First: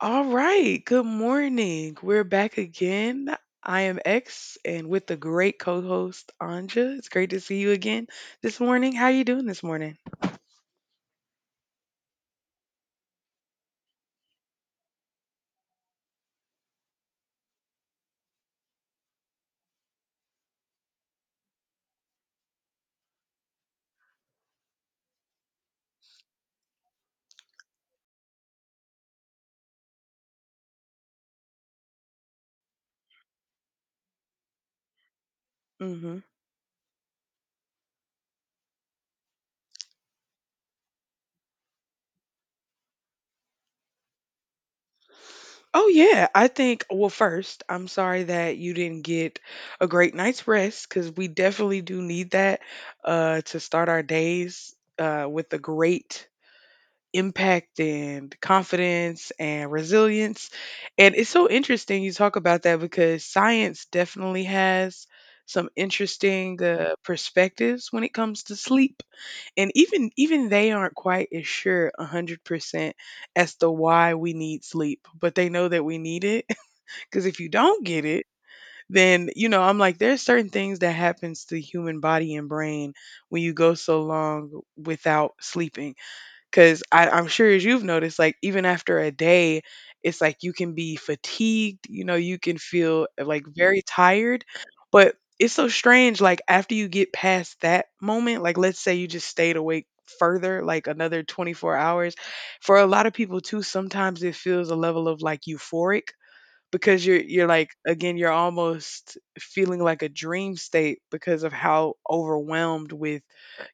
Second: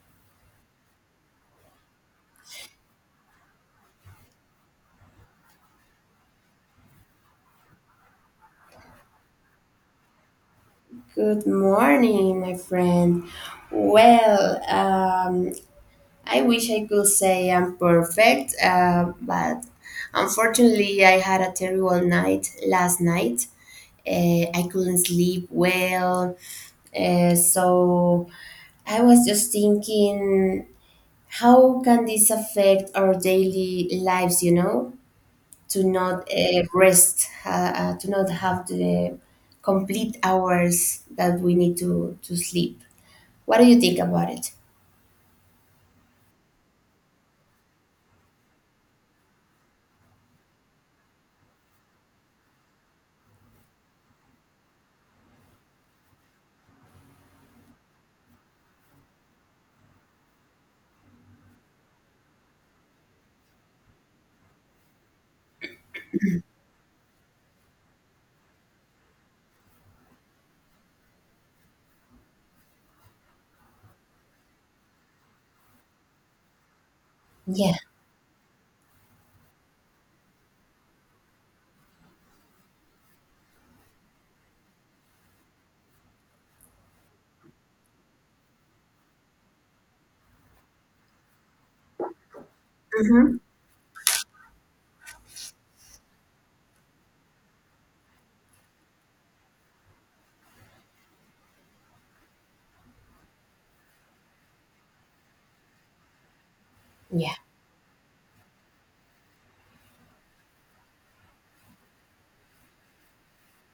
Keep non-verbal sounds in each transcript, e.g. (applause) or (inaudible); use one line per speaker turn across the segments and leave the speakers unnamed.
All right. Good morning. We're back again. I am X and with the great co-host Anja. It's great to see you again this morning. How you doing this morning?
Good morning, my friend. Well, I wish I could say I'm perfect, but unfortunately, I had a terrible night last night. Uh, I couldn't sleep well, so I was just thinking, how can this affect our daily lives? To
Mhm.
not rest, to not have the complete hours that we need to sleep. What do you think about it?
Oh yeah, I think well first, I'm sorry that you didn't get a great night's rest cuz we definitely do need that to start our days with a great impact and confidence and resilience. And it's so interesting you talk about that because science definitely has some interesting perspectives when it comes to sleep and even they aren't quite as sure 100% as to why we need sleep but they know that we need it (laughs) because if you
Yeah,
don't get it then I'm like there's certain things that happens to the human body and brain when you go so long without sleeping because I'm sure as you've noticed, like even after a day, it's like you can be fatigued, you can feel
hmm,
like very tired. But it's so strange, like after you get past that moment, like let's say you just stayed awake further, like another 24 hours. For a lot of people, too, sometimes it feels a level of like euphoric because you're
yeah,
you're like again you're almost feeling like a dream state because of how overwhelmed with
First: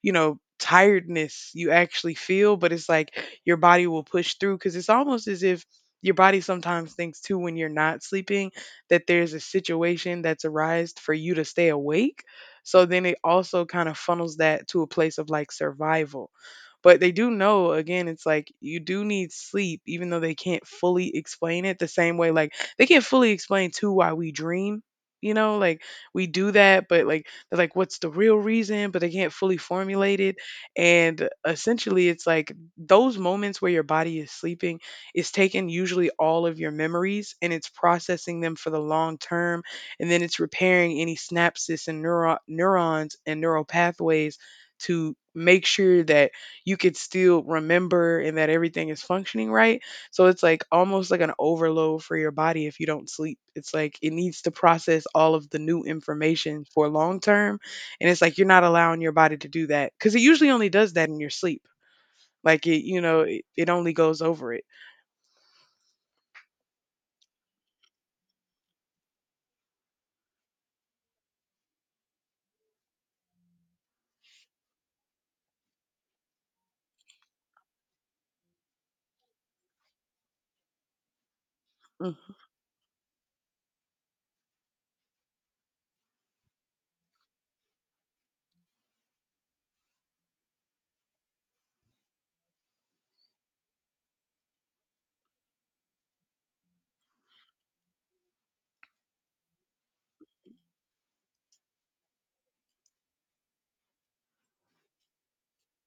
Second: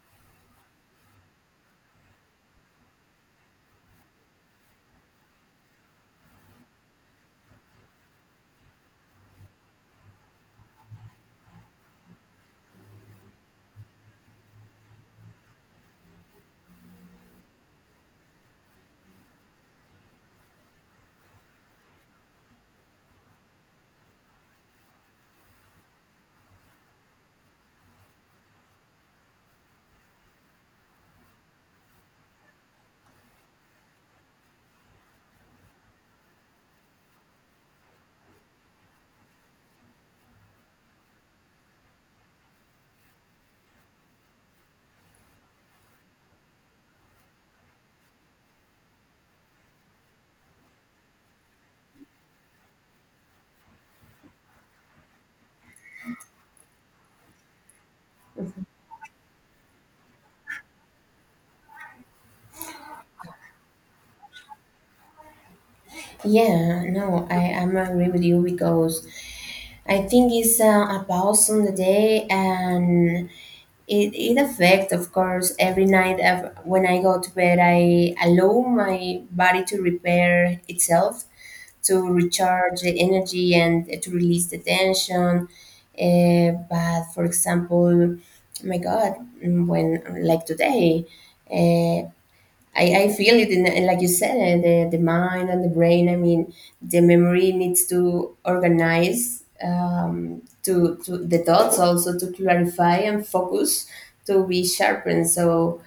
tiredness you actually feel, but it's like your body will push through because it's almost as if your body sometimes thinks too when you're not sleeping that there's a situation that's arised for you to stay awake, so then it also kind of funnels that to a place of like survival. But they do know again, it's like you do need sleep even though they can't fully explain it the same way, like they can't fully explain too why we dream. You know, like we do that, but like they're like, what's the real reason? But they can't fully formulate it. And essentially, it's like those moments where your body is sleeping is taking usually all of your memories and it's processing them for the long term. And then it's repairing any synapses and neurons and neural pathways to make sure that you could still remember and that everything is functioning right, so it's like almost like an overload for your body if you don't sleep. It's like it needs to process all of the new information for long term. And it's like you're not allowing your body to do that because it usually only does that in your sleep. Like it only goes over it.
yeah. No, I am agree with you because I think it's a pause on the day, and it affects, of course, every night. Of, when I go to bed, I allow my body to repair itself, to
hmm
recharge the energy, and to release the tension. But for example, oh my God, when like today. uh, I feel it in and like you said, the mind and the brain. I mean, the memory needs to organize, to the thoughts, also to clarify and focus, to be sharpened. So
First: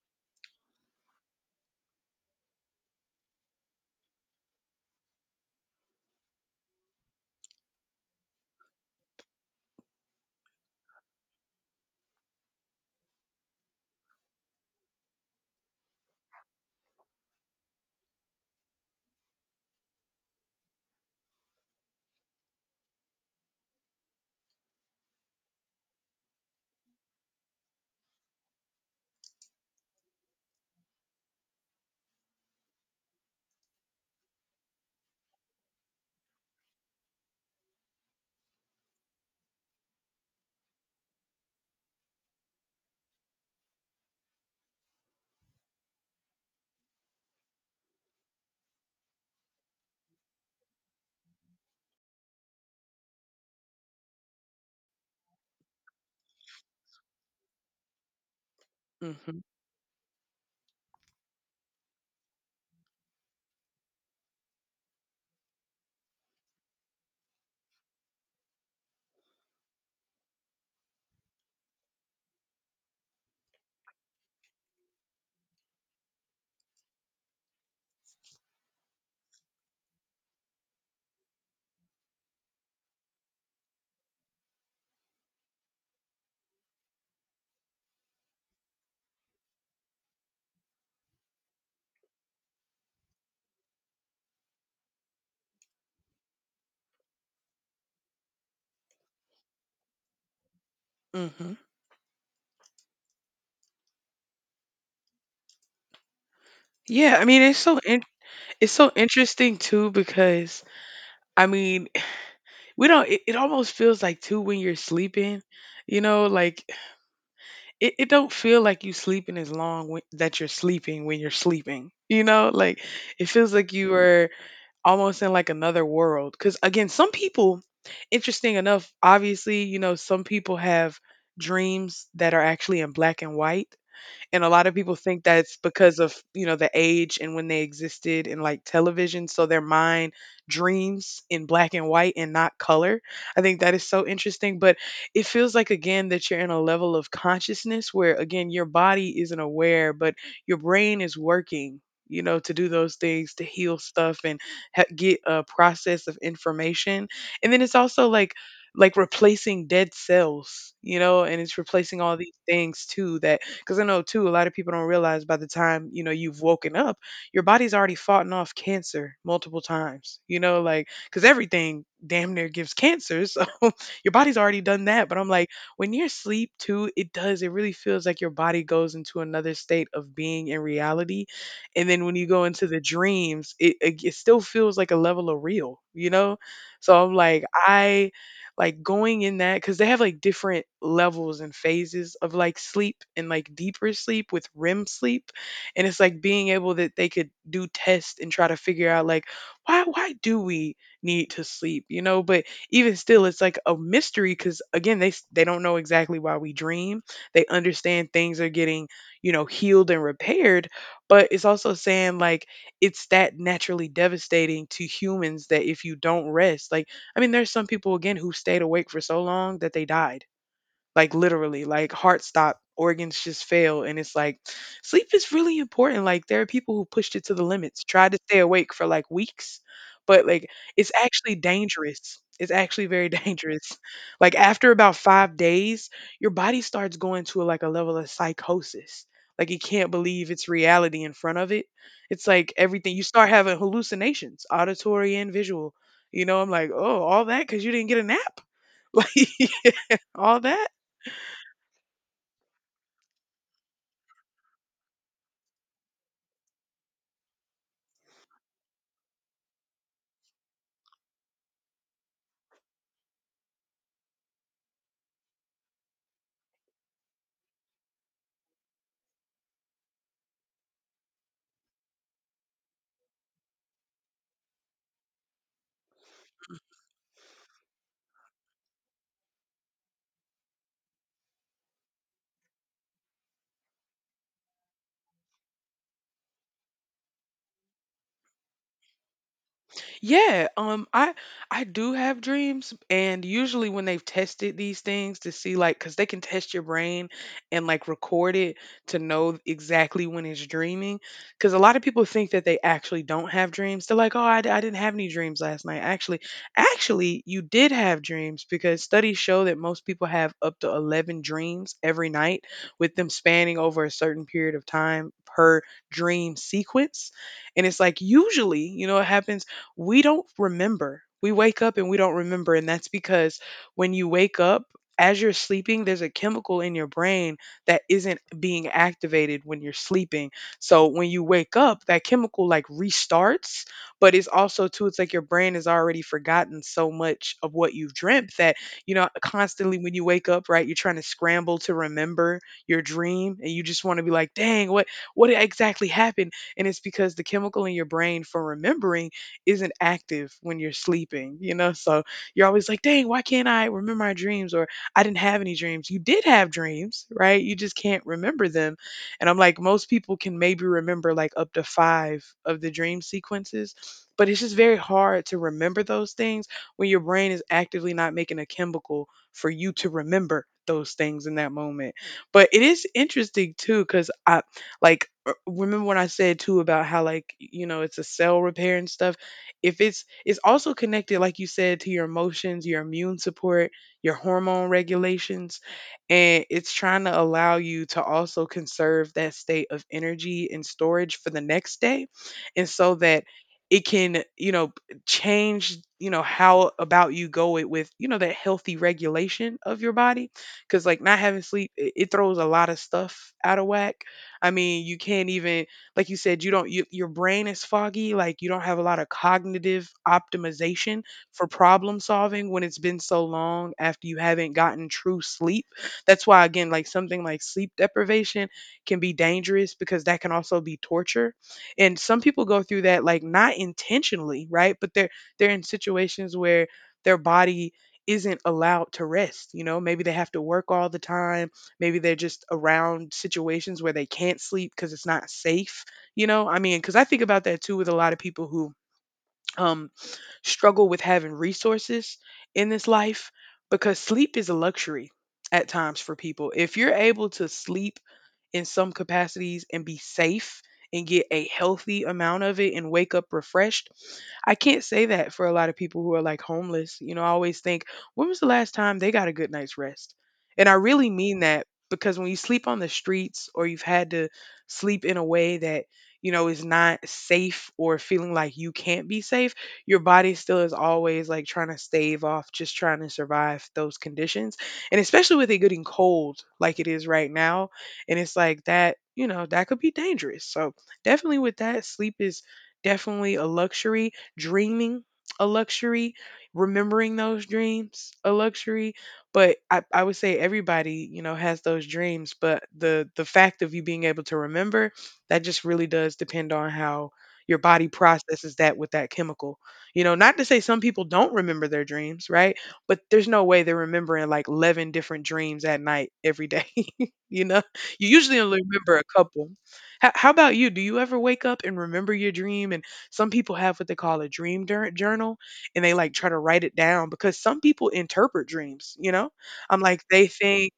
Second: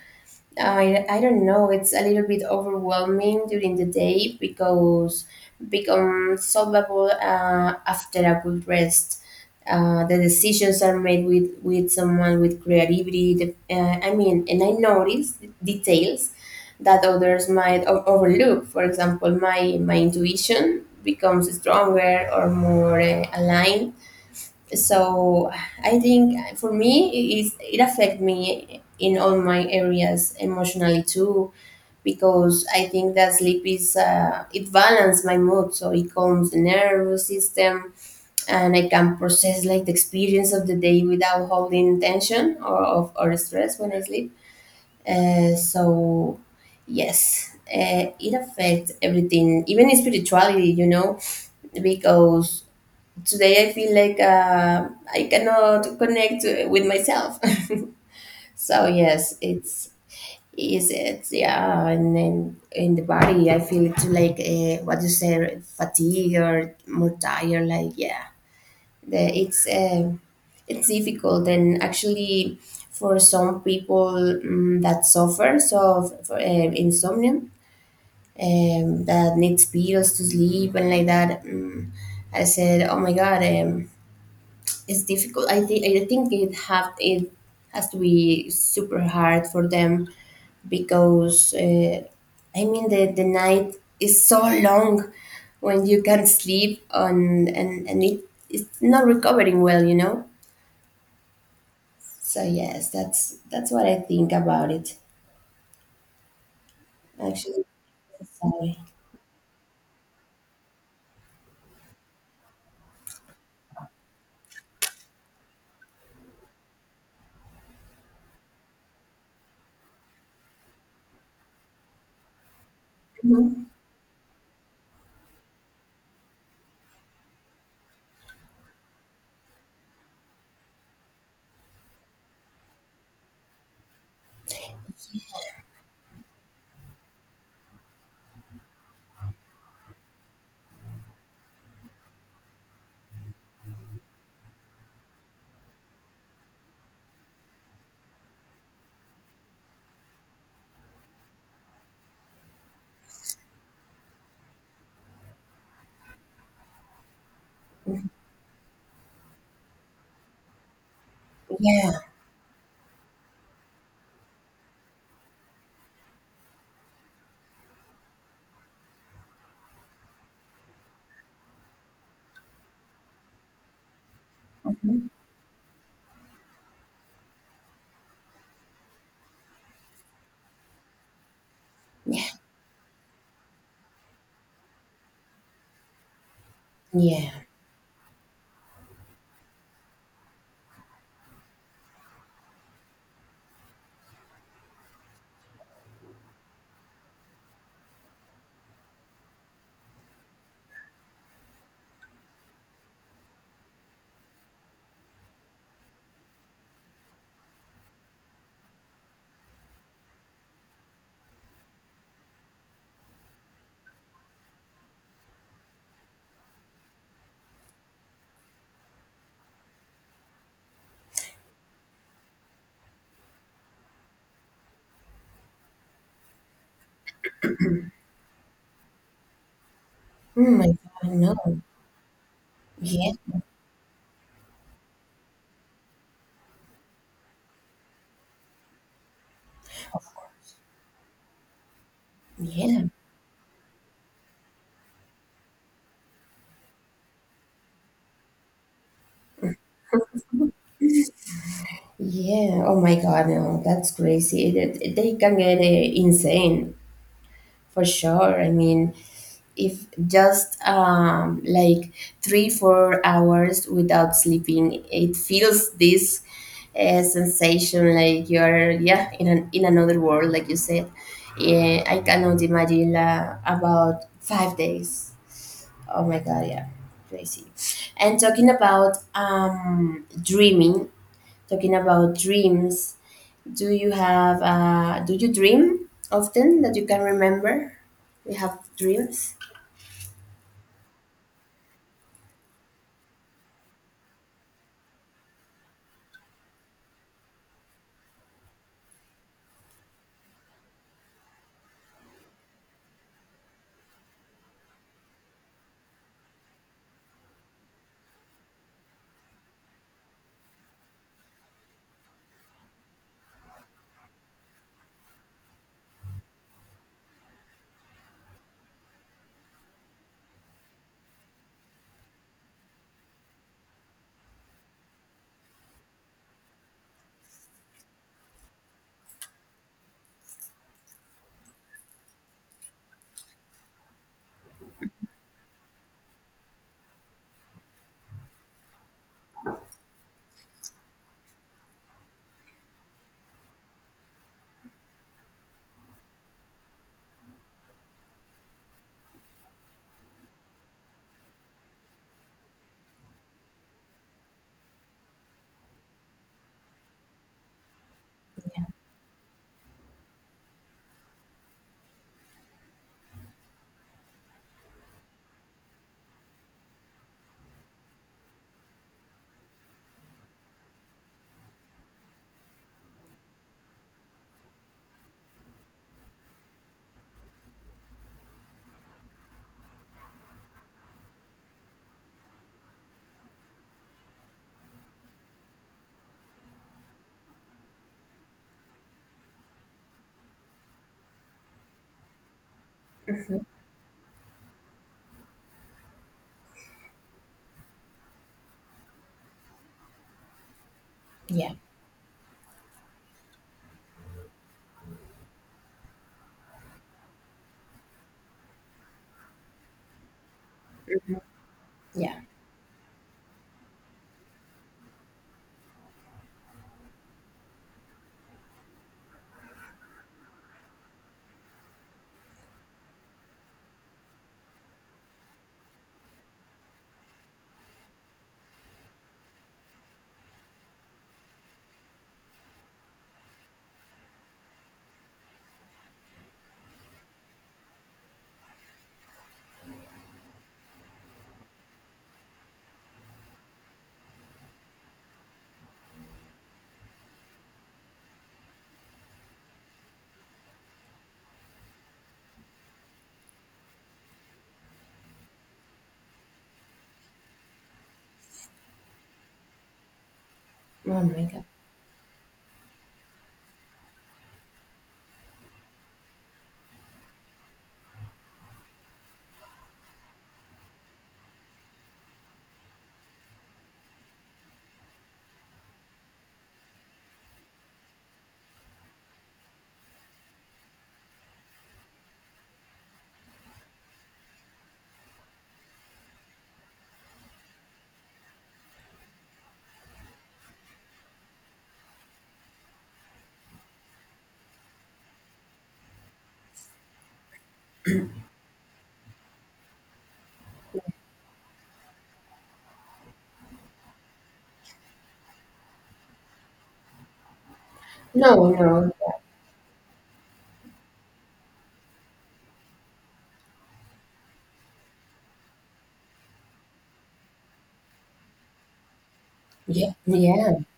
I don't know, it's a little bit overwhelming during the day because become solvable after a good rest. The decisions are made with someone with creativity, I mean, and I notice details that others might overlook. For example, my intuition becomes stronger or more aligned. So I think, for me it is it affect me in all my areas emotionally too, because I think that sleep is, it balances my mood, so it calms the nervous system and I can process like the experience of the day without holding tension or stress when I sleep. So yes, it affects everything, even spirituality, because today I feel like, I cannot connect with myself. (laughs) So yes,
hmm
it's - is it - yeah, and then in the body I feel it's like, what you say, fatigue or more tired. Like, yeah, the, it's um it's difficult, and actually for some people, that suffer, so for, insomnia, that needs pills to sleep and like that. I said, oh my God. It's difficult. I think it has to be super hard for them because, I mean the night is so long when you can't sleep on, and it's not recovering well, you know.
hmm
So yes, that's what I think about it.
Yeah, I mean
Actually,
it's
sorry.
so interesting too because I mean (sighs) we don't. It almost feels like too when you're sleeping, you know, like it, it don't feel like you sleeping as long that you're sleeping when you're sleeping, like it feels
Mhm.
like you are almost in like another world because again, some people, interesting enough, obviously, some people have dreams that are actually in black and white, and a lot of people think that's because of the age and when they existed in like television, so their mind dreams in black and white and not color. I think that is so interesting, but it feels like again that you're in a level of consciousness where again your body isn't aware, but your brain is working, to do those things, to heal stuff and get a process of information. And then it's also like replacing dead cells, and it's
Yeah.
replacing all these things too, that because I know too, a lot of people don't realize, by the time you've woken up, your body's already fought off cancer multiple times. Because everything damn near gives cancer, so (laughs) your body's already done that.
Mhm.
But I'm like, when you're asleep too, it does. It really feels like your body goes into another state of being in reality, and then when
Yeah.
you go into the dreams, it still feels like a level of real. So I'm
Yeah.
like, I like going in that because they have like different levels and phases of like sleep and like deeper sleep with REM sleep, and it's like being able that they could do tests and try to figure out like why do we need to sleep, but even still it's like a mystery because again they don't know exactly why we dream. They understand things are getting, healed and repaired, but it's also saying like it's that naturally devastating to humans that if you don't rest, like I mean, there's some people again who stayed awake for so long that they died. Like literally, like heart stop, organs just fail. And it's like sleep is really important. Like there are people who pushed it to the limits, tried to stay awake for like weeks, but
Oh my
it's
God,
actually
no.
dangerous. It's actually very (laughs)
Yeah.
dangerous. Like after about 5 days, your body starts going to like a level of psychosis. Like you can't believe it's reality in front of it. It's like
Yeah.
everything, you start having hallucinations, auditory and visual. I'm like, oh, all that because you didn't get a nap. (laughs) Like all that.
Yeah. Oh my God. No, that's crazy. They can get, insane for sure. I mean, if just like 3 4 hours without sleeping, it feels this sensation like you're, yeah, in an, in another world, like you said. Yeah, I cannot imagine, about 5 days. Oh my God. Yeah, crazy. And talking about dreaming, talking about dreams. Do you dream often that you can remember? You have dreams?
Yeah, I do have dreams, and usually when they've tested these things to see, like cuz they can test your brain and like record it to know exactly when it's dreaming, cuz a lot of people think that they actually don't have dreams. They're like, "Oh, I didn't have any dreams last night." Actually you did have dreams because studies show that most people have up to 11 dreams every night, with them spanning over a certain period of time per dream sequence. And it's like usually, it happens we don't remember. We wake up and we don't remember. And that's because when you wake up, as you're sleeping, there's a chemical in your brain that isn't being activated when you're sleeping. So when you wake up, that chemical like restarts, but it's also too, it's like your brain has already forgotten so much of what you've dreamt that, constantly when you wake up, right, you're trying to scramble to remember your dream and you just want to be like, dang, what exactly happened? And it's because the chemical in your brain for remembering isn't active when you're sleeping, you know? So you're always like, dang, why can't I remember my dreams? Or I didn't have any dreams. You did have dreams, right? You just can't remember them. And I'm like, most people can maybe remember like up to five of the dream sequences, but it's just very hard to remember those things when your brain is actively not making a chemical for you to remember those things in that moment. But it is interesting too, because I remember when I said too about how like it's a cell repair and stuff. If it's it's also connected like you said to your emotions, your immune support, your hormone regulations, and it's trying to allow you to also conserve that state of energy and storage for the next day, and so that
Hmm.
it can, change, how about you go it with, that healthy regulation of your body, because like not having
Yeah,
sleep, it throws a lot of stuff out of whack. I mean you can't even, like you said, you don't you, your brain is foggy, like you don't have a lot of cognitive optimization for problem
yeah.
solving when it's been so long after you haven't gotten true sleep. That's why again, like something like sleep deprivation can be dangerous, because that can also be torture. And some people go through that like not intentionally, right? But they're in situations where their body isn't allowed to rest, you know? Maybe they have to work all the time, maybe they're just around situations where they can't sleep because it's not safe, you know, I mean, because I think about that too with a lot of people who um, struggle with having resources in this life, because sleep is a luxury at times for people. If you're able to sleep in some capacities and be safe and get a healthy amount of it and wake up refreshed. I can't say that for a lot of people who are like homeless. You know, I always think, when was the last time they got a good night's rest? And I
Oh
really
my
mean
God.
that because when you sleep on the streets or you've had to sleep in a way that, you know, is not safe or feeling like you can't be safe, your body still is always like trying to stave off, just trying to survive those conditions. And especially with it getting cold like it is right now, and it's like that, you know, that could be dangerous. So definitely with that, sleep is definitely a luxury. Dreaming a luxury. Remembering those dreams a luxury. But I would say everybody, you know, has those dreams. But the fact of you being able to remember, that just really does depend on how your body processes that with that chemical. You know, not to say some people don't remember their dreams, right? But there's no way they're remembering like 11 different dreams at night every day, (laughs) you know? You usually
No,
only
no.
remember a couple. How about you? Do you ever wake up and remember your dream? And some people have what they call a journal, and they like try to write it down because some people interpret dreams, you know? I'm
Yeah,
like, they
yeah,
think.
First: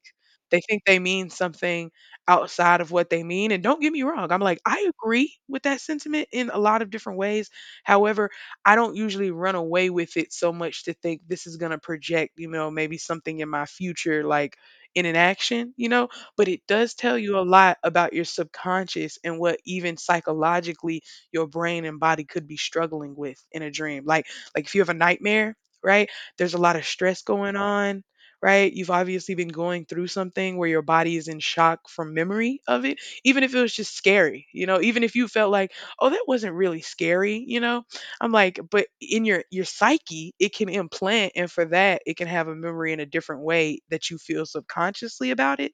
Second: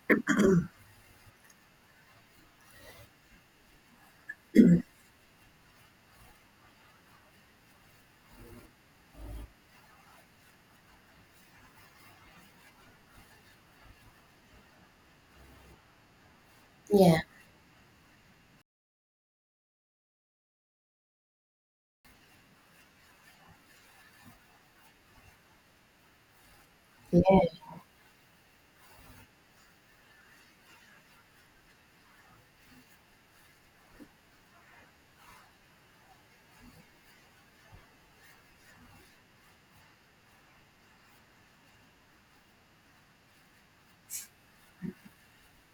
They think they mean something outside of what they mean. And don't get me wrong, I'm like, I agree with that sentiment in a lot of different ways. However, I don't usually run away with it so much to think this is going to project, you know, maybe something in my future, like in an action, you know, but it does tell
yeah,
you a lot about your subconscious and what even psychologically your brain and body could be struggling with in a dream. Like if you have a nightmare, right? There's a lot of
yeah,
stress going on, right? You've obviously been going through something where your body is in shock from memory of it, even if it was just scary, you know, even if you felt like, "Oh, that wasn't really scary," you know? I'm like, but in your psyche, it can implant, and for that, it can have a memory in a different way that you feel subconsciously about it.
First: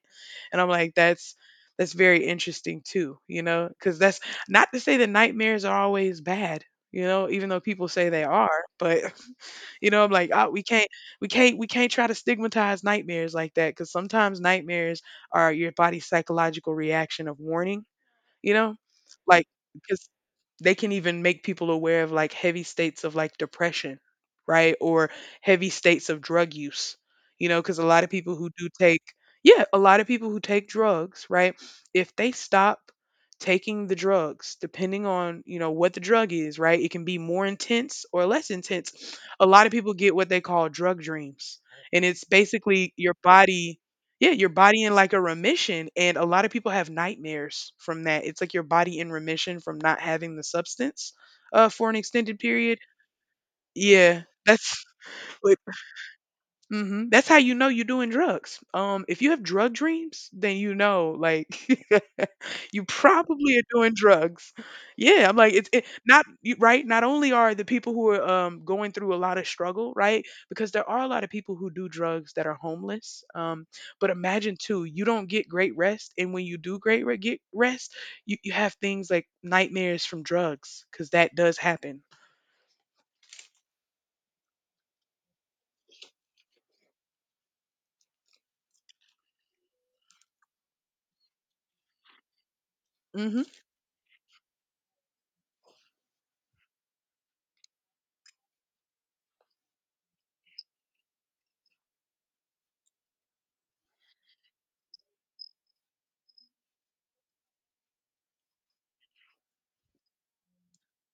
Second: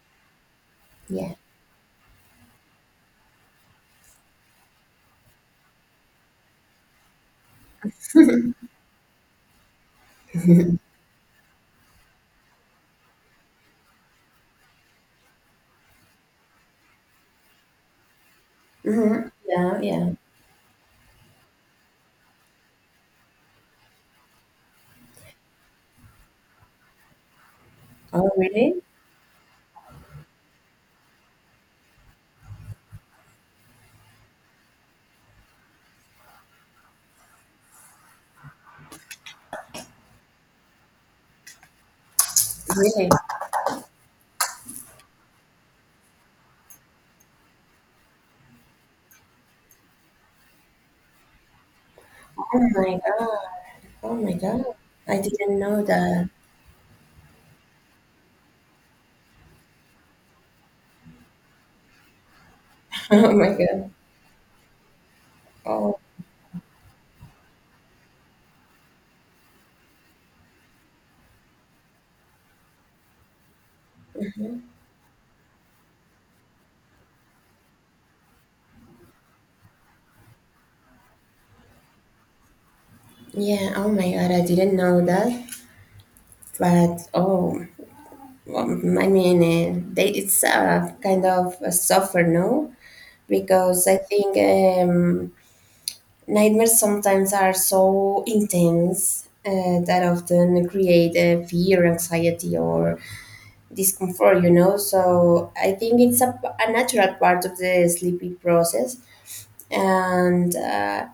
And I'm like, that's
yeah.
that's very interesting too, you know, because that's not to say that nightmares are always bad, you know, even though people say they are, but (laughs) you know, I'm like, oh, we
(laughs)
can't, we can't, we can't try to stigmatize nightmares like that because sometimes nightmares are your body's psychological reaction of warning, you know?
Hmm.
Like,
Yeah,
because
yeah.
they can even make people aware of like heavy states of like depression, right? Or heavy states of drug use, you know? Because a lot of
Oh,
people who do
really?
take, yeah, a lot of people who take drugs, right? If they stop taking the drugs, depending on, you know, what the drug is, right? It can be more intense or less intense. A lot of people get what they call drug dreams. And it's basically
Really?
your body, yeah, your body in like a remission, and a lot of people have nightmares from that. It's like your body in remission from not having the substance for an extended
Oh
period.
my God. Oh
Yeah,
my God.
that's
I didn't
(laughs)
know that.
hmm, that's how you know you're doing drugs. If you have drug dreams, then you know, like, (laughs) you
(laughs) Oh my
probably are doing
God.
drugs. Yeah, I'm like it's it,
Oh.
not right. Not only are the people who are going through a lot of struggle, right? Because there are a lot of people who do drugs that are homeless. But imagine
Mhm.
too, you don't get great rest, and when you do get rest, you have things like nightmares from drugs, because that does happen.
Yeah, oh my God, I didn't know that. But oh, I mean, it's a kind of a suffer, no?
Hmm.
Because I think, nightmares sometimes are so intense, that often create, fear, anxiety, or discomfort, you know. So I think it's a natural part of the sleeping process. And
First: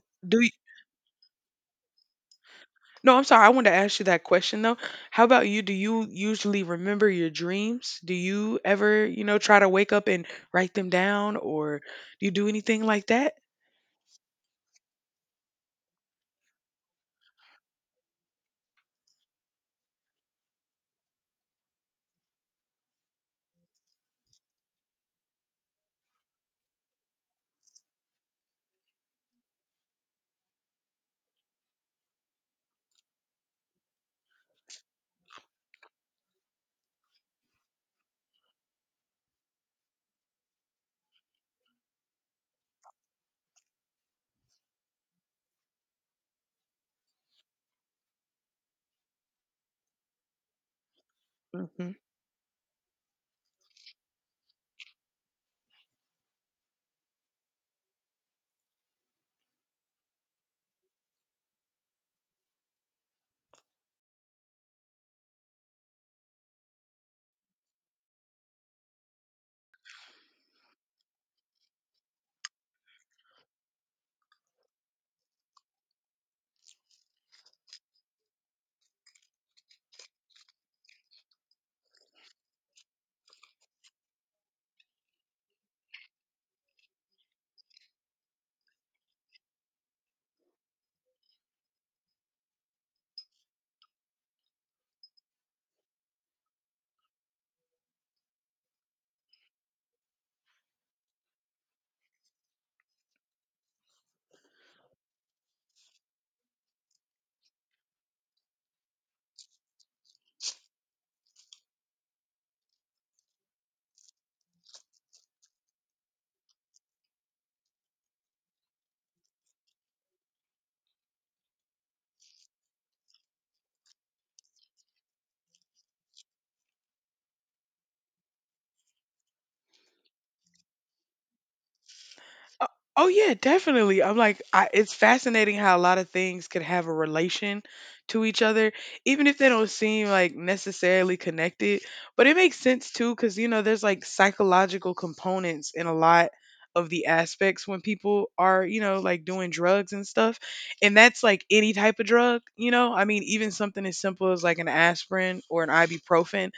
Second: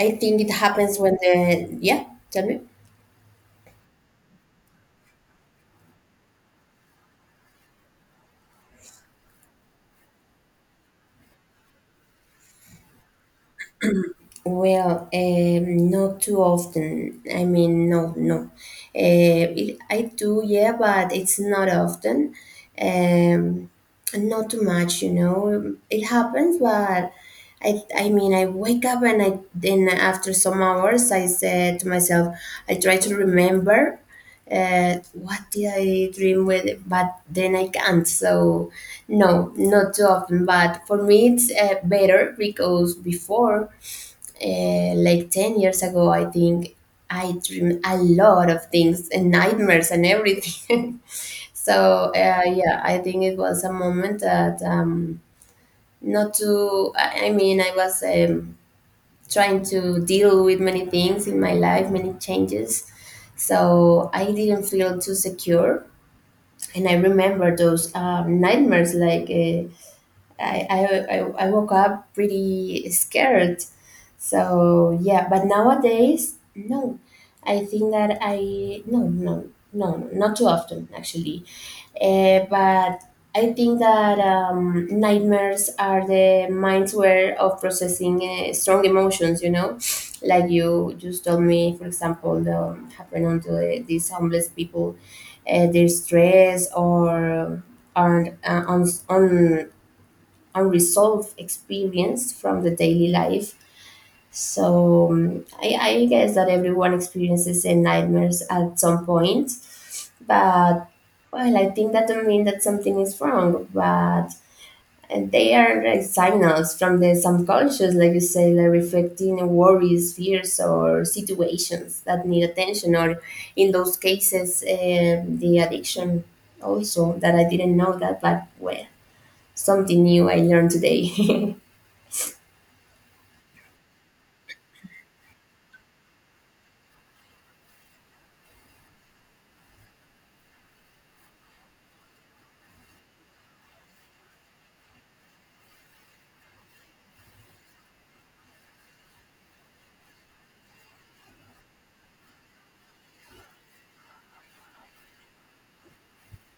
I
Do
think it happens when yeah, tell me.
No, I'm sorry. I wanted to ask you that question though. How about you? Do you usually remember your dreams? Do you ever, you know, try to wake up and write them down or do you do anything like that?
Well, not too often. I mean, no, no. I do, yeah, but it's not often. Um, Not too much, you know. It happens, but I mean, I wake up and I then after some hours, I said to myself, I try to remember, what did I dream with? But then I can't. So, no, not too often. But for me, it's, better because before, like 10 years ago, I think I dream a lot of things and nightmares and everything. (laughs)
Hmm.
So yeah, I think it was a moment that, not to I mean, I was, trying to deal with many things in my life, many changes, so I didn't feel too secure. And I remember those, nightmares, like, I, I, I I woke up pretty scared. So yeah, but nowadays, no. I think that I, no, no, no, no, not too often actually. But I think that, nightmares are the mind's way of processing, strong emotions. You know, like you just told me, for example, the happened onto, these homeless people, their stress or, aren't, on, unresolved experience from the daily life. So I guess that everyone experiences, nightmares at some point, but well, I think that don't mean that something is wrong, but and they are like signals from the subconscious, like you say, like reflecting worries, fears, or situations that need attention, or in those cases, the addiction, also that I didn't know that, but well, something new I learned today. (laughs)
Oh, oh, yeah, definitely. I'm like, I, it's fascinating how a lot of things could have a relation to each other, even if they don't seem like necessarily connected. But it makes sense too, because you know, there's like psychological components in a lot of the aspects when people are, you know, like doing drugs and stuff. And that's like any type of drug, you know? I mean, even something as simple as like an aspirin or an ibuprofen,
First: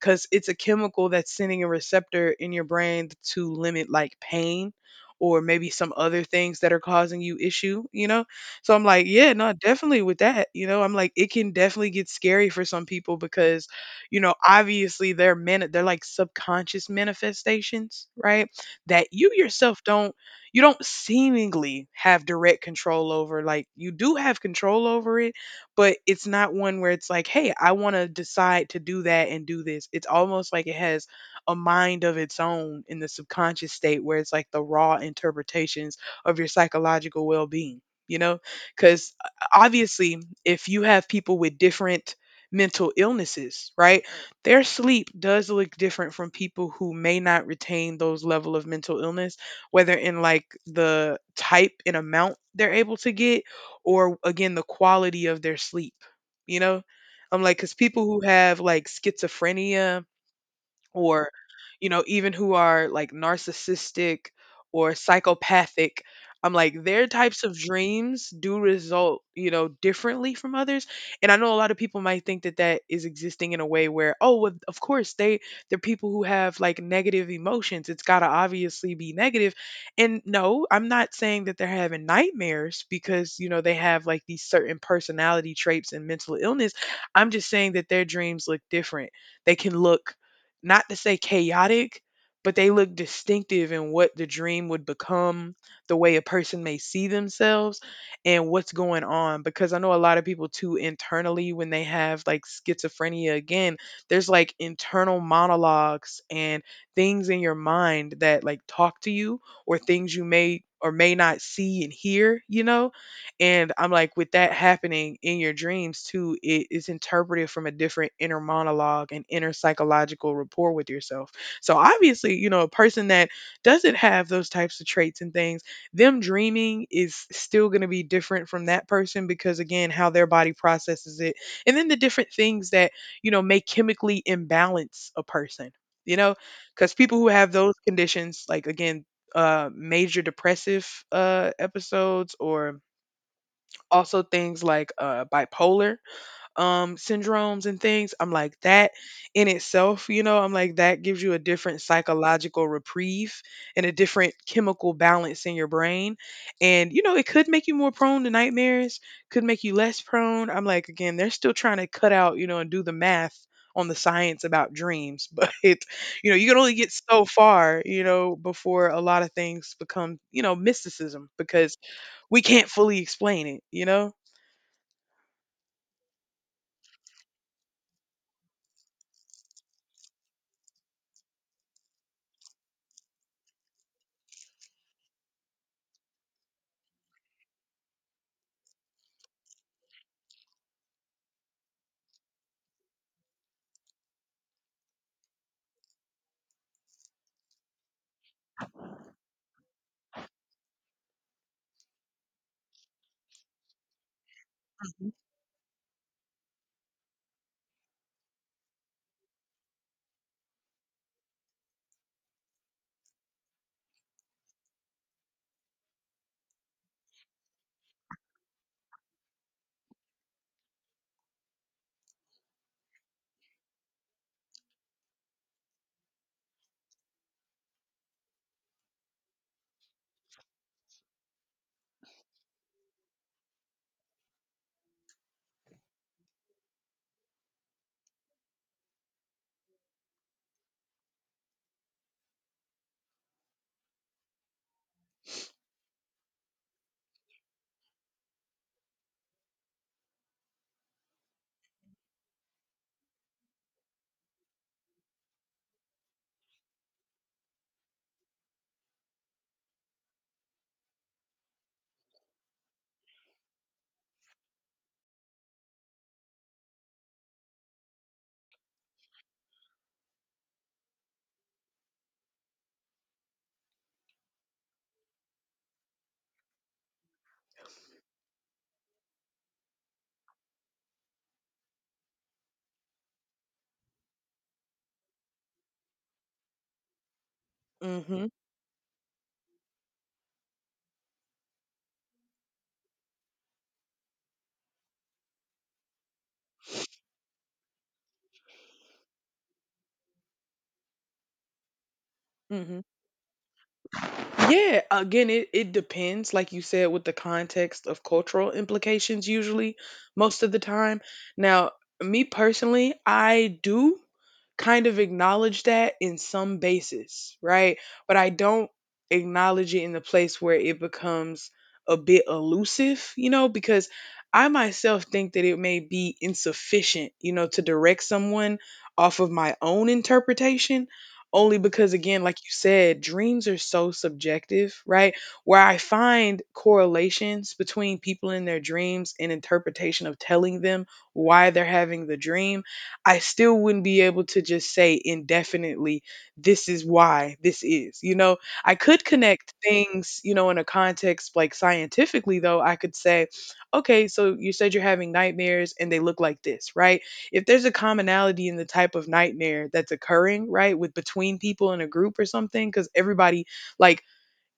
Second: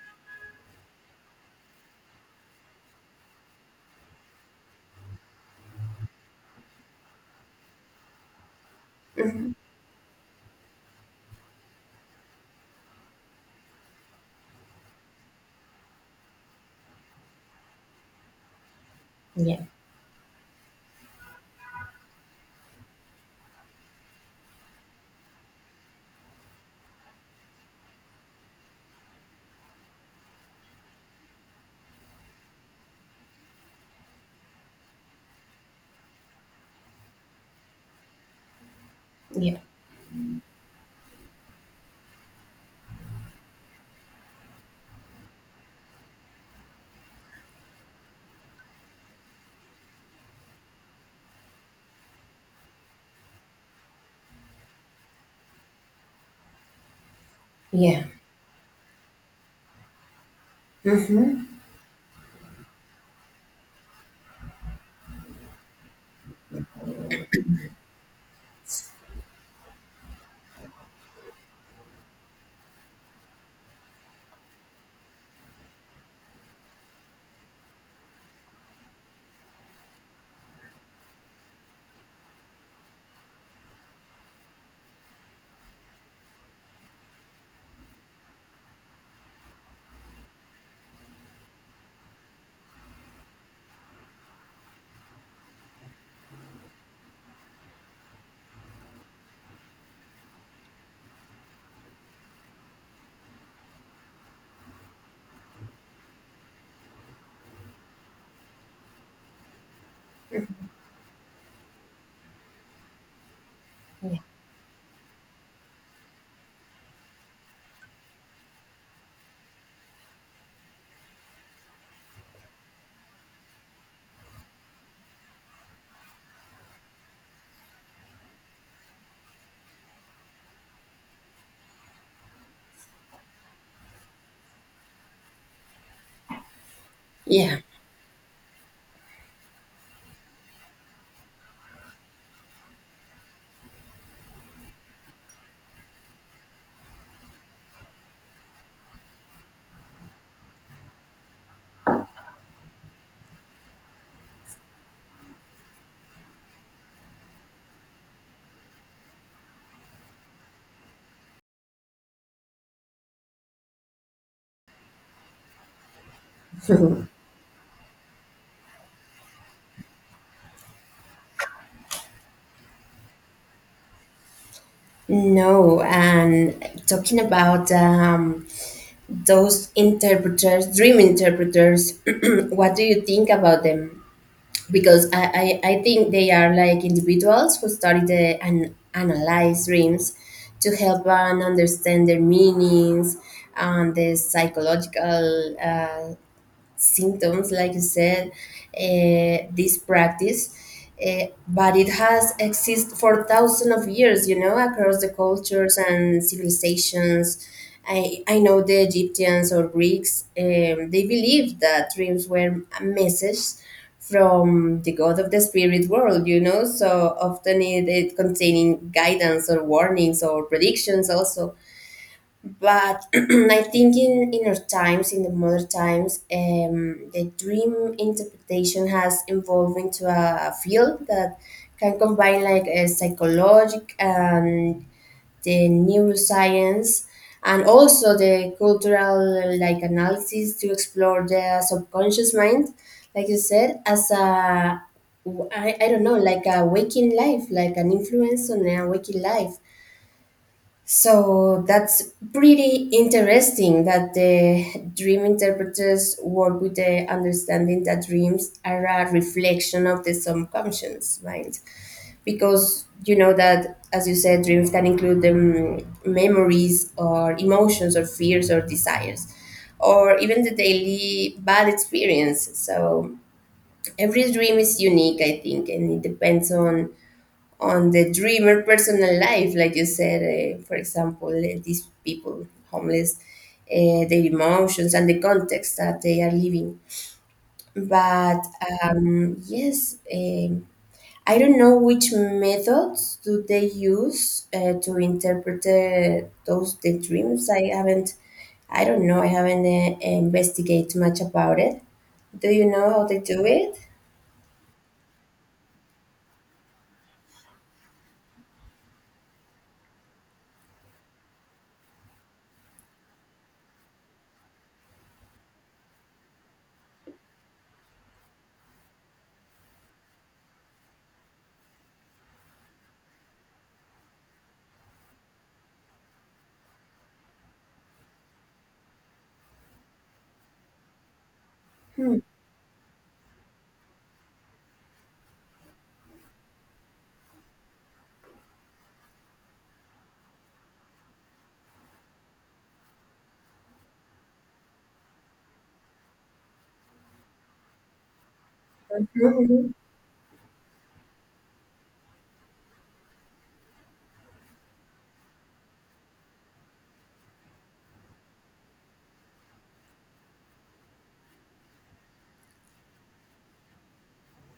because it's a chemical that's sending a receptor in your brain to limit like pain or maybe some other things that are causing you issue, you know? So I'm like, yeah, no,
Mhm.
definitely with that, you know? I'm like, it can definitely get scary for some people because, you know, obviously they're like subconscious manifestations, right? That you
Yeah,
yourself don't, you don't seemingly have direct control over. Like you do have control over it, but it's not one where it's like, hey, I want to decide to do that and do this. It's almost like it has a mind of its own in the subconscious state where it's like the raw interpretations of your psychological well-being, you know, because
yeah,
obviously if you have people with different mental illnesses, right, their sleep does look different from people who may not retain those level of mental illness, whether in like the type and amount they're able to get, or again the quality of their sleep, you know. I'm like, because people
yeah.
who have like schizophrenia, or
Hmm.
you know, even who are like narcissistic or psychopathic, I'm like their types of dreams do result, you know, differently from others. And I know a lot of people might think that that is existing in a way where, oh well, of course they, they're people who have like negative emotions, it's got to obviously be negative. And no, I'm not saying that they're having nightmares because you know they have like these certain personality traits and mental illness. I'm just saying that their dreams look different. They can look, not to say chaotic, but they look distinctive in what the dream would become, the way a person may see themselves, and what's going on. Because I know a lot of people too internally, when they have like schizophrenia again, there's like internal monologues and things in your mind that like talk to you or things you
Yeah.
may or may not see and hear, you know? And I'm like, with that happening in your dreams too, it is interpreted from a different inner monologue and inner psychological rapport with yourself. So obviously, you know, a person that doesn't have those types of traits and things, them dreaming is still going to be different from that person because again, how their body processes it. And then the different things that, you know, may chemically imbalance a person. You know, because people who have
Yeah.
those conditions, like again, major depressive episodes, or also things like bipolar syndromes and things. I'm like that in itself, you know, I'm like that gives you a different psychological reprieve and a different chemical balance in your brain. And, you know, it could make you more prone to nightmares, could make you less prone. I'm like, again, they're still trying to cut out, you know, and do the math on the science about dreams. (laughs) But, it, you know, you can only get
(laughs)
so far, you know, before a lot of things become, you know, mysticism because we can't fully explain it, you know?
No, and talking about, those interpreters, dream interpreters, (clears throat) what do you think about them? Because I think they are like individuals who study and analyze dreams to help one understand their meanings and the psychological, symptoms, like you said, this practice. But it has existed for thousands of years, you know, across the
Mm-hmm.
cultures and civilizations. I know the Egyptians or Greeks, they believed that dreams were a message from the god of the spirit world, you know, so often, it containing guidance or warnings or predictions also, but (clears throat) I think in inner times, in the modern times, the dream interpretation has evolved into a field that can combine like a psychologic and the neuroscience and also the cultural like analysis to explore the subconscious mind, like you said, as a, I don't know, like a waking life, like an influence on a waking life. So that's pretty interesting that the dream interpreters work with the understanding that dreams are a reflection of the subconscious mind. Because you know that, as you said, dreams can include, memories or emotions or fears or desires, or even the daily bad experience. So every dream is unique, I think, and it depends on the dreamer personal life, like you said, for example, these people homeless, their emotions and the context that they are living.
Mm-hmm.
But, yes, I don't know which methods do they use, to interpret, those the dreams. I haven't, I don't know. I haven't, investigated much about it. Do you
Mm-hmm.
know how they do it?
Yeah, again, it depends, like you said, with the context of cultural implications, usually, most of the time. Now, me personally, I do kind of acknowledge that in some basis, right? But I don't acknowledge it in the place where it becomes a bit elusive, because I myself think that it may be insufficient, to direct someone off of my own interpretation only because, again, like you said, dreams are so subjective, right? Where I find correlations between people in their dreams and interpretation of telling them why they're having the dream, I still wouldn't be able to just say indefinitely this is why this is, I could connect
Mhm,
things, in a context, like scientifically, though. I could say, okay, so you said you're having nightmares and they look like this, right? If there's a commonality in the type of nightmare that's occurring, right, with between people in a group or something, because everybody, like,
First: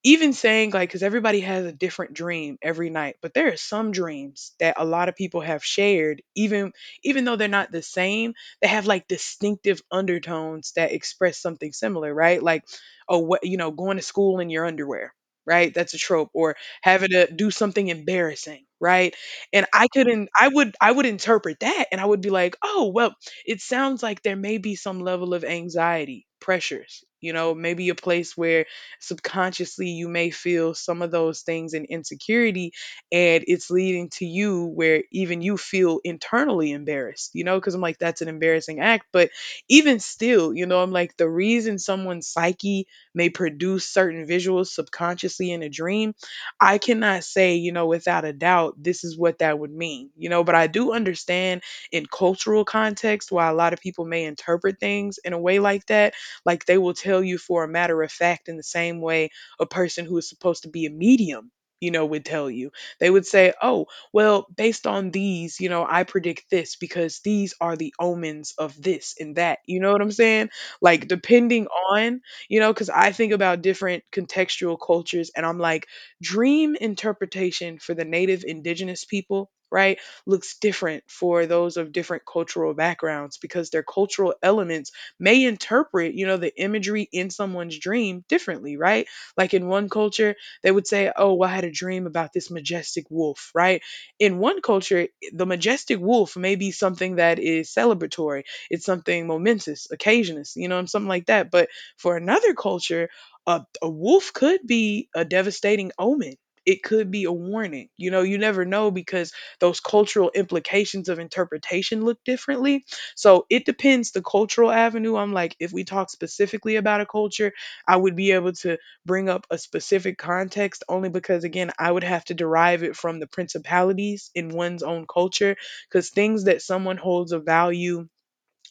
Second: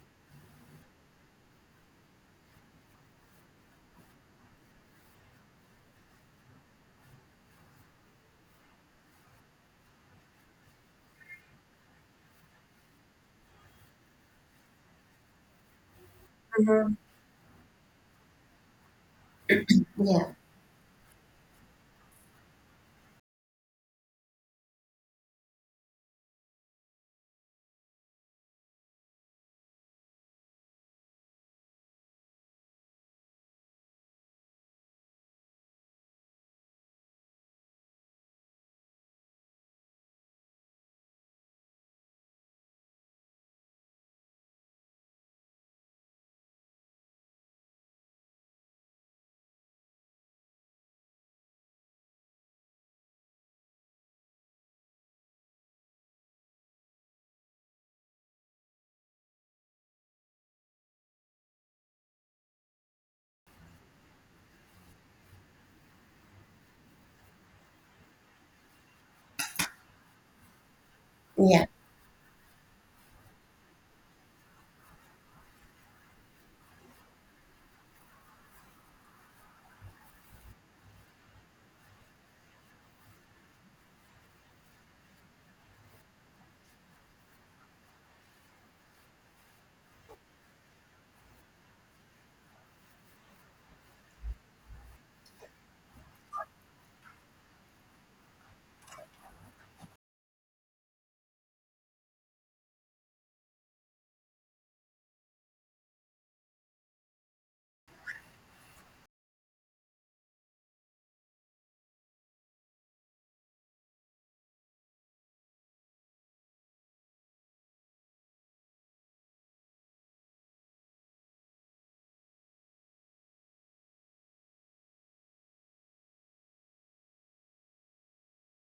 even saying, like, because everybody has a different dream every night, but there are some dreams that a lot of people have shared. Even even though they're not the same, they have, like, distinctive undertones that express something similar, right? Like, oh, what going to school in your underwear, right? That's a trope, or
mhm.
having to do something embarrassing, right? And I couldn't
Yeah,
I would interpret that and I would be like, oh, well, it sounds like there may be some level of anxiety pressures, maybe a place where subconsciously you may feel some of those things and insecurity, and it's leading to you where even you feel internally embarrassed, because I'm like, that's an embarrassing act. But even still, I'm like, the reason someone's psyche may produce certain visuals subconsciously in a dream, I cannot say, without a doubt, this is what that would mean, but I do understand in cultural context why a lot of people may interpret things in a way like that. Like, they will tell you for a matter of fact, in the same way a person who is supposed to be a medium, would tell you. They would say, oh, well, based on these, I predict this because these are the omens of this and that. You know what I'm saying? Like, depending
yeah,
on, because I think about different contextual cultures, and I'm like, dream interpretation for the native indigenous people, right, looks different for those of different cultural backgrounds, because their cultural elements may interpret, the imagery in someone's dream differently, right? Like, in one culture, they would say, oh, well, I had a dream about this majestic wolf, right? In one culture, the majestic wolf may be something that is celebratory, it's something momentous, occasionous, something like that. But for another culture, a wolf could be a devastating omen. It could be a warning. You know, you never know, because those cultural implications of interpretation look differently, so it depends the cultural avenue. I'm like, if we talk specifically about a culture, I would be able to bring up a specific context, only because, again, I would have to derive it from the principalities in one's own culture, because things that someone holds of value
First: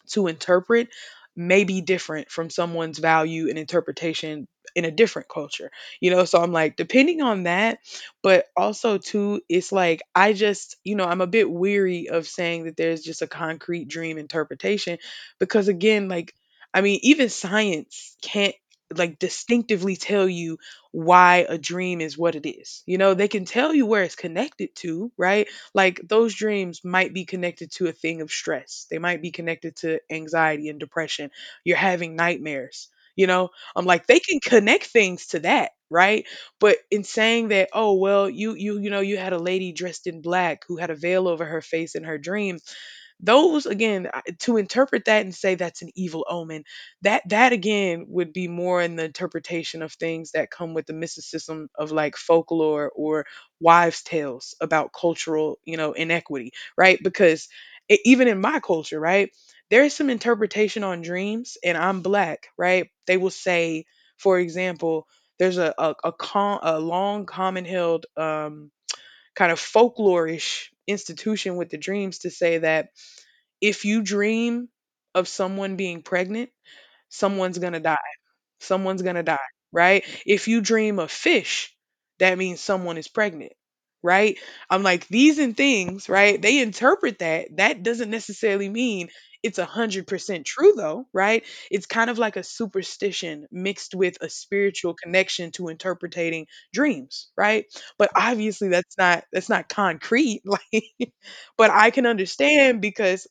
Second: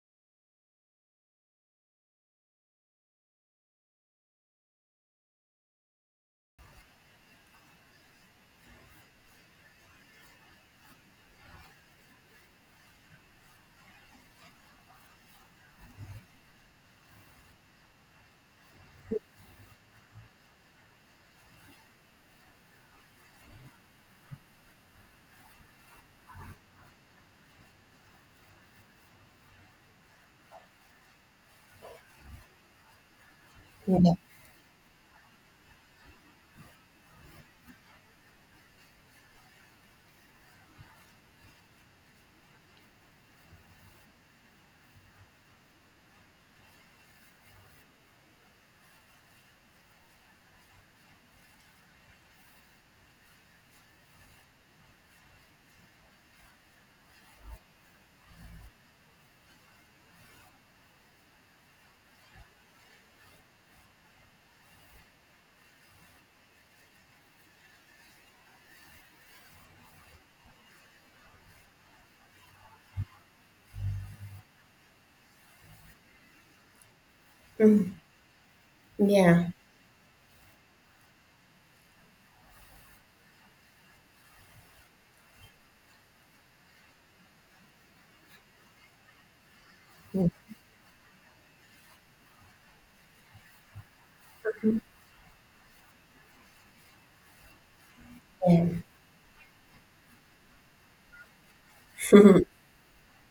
to interpret may be different from someone's value and interpretation in a different culture, you know? So I'm like, depending on that. But also too, it's like, I just, I'm a bit weary of saying that there's just a concrete dream interpretation, because again, like, I mean, even science can't, like, distinctively tell you why a dream is what it is. You know, they can tell you where it's connected to, right? Like, those dreams might be connected to a thing of stress. They might be connected to anxiety and depression. You're having nightmares. You know, I'm like,
yeah.
they can connect things to that, right? But in saying that, oh, well, you know, you had a lady dressed in black who had a veil over her face in her dream, those, again, to interpret that and say that's an evil omen, that again would be more in the interpretation of things that come with the mysticism of, like, folklore or wives' tales about cultural, inequity, right? Because even in my culture, right, there is some interpretation on dreams, and I'm black, right? They will say, for example, there's a long common held kind of folklorish institution with the dreams to say that if you dream of someone being pregnant, someone's gonna
Mhm.
die, someone's gonna die,
Yeah.
right? If you dream of fish, that means someone is pregnant, right? I'm like, these and things, right? They interpret that. That doesn't necessarily mean it's 100% true though, right? It's kind of like a superstition mixed with a spiritual connection to interpreting dreams, right? But
Yeah.
obviously that's not concrete. (laughs) Like, but I can
(laughs)
understand, because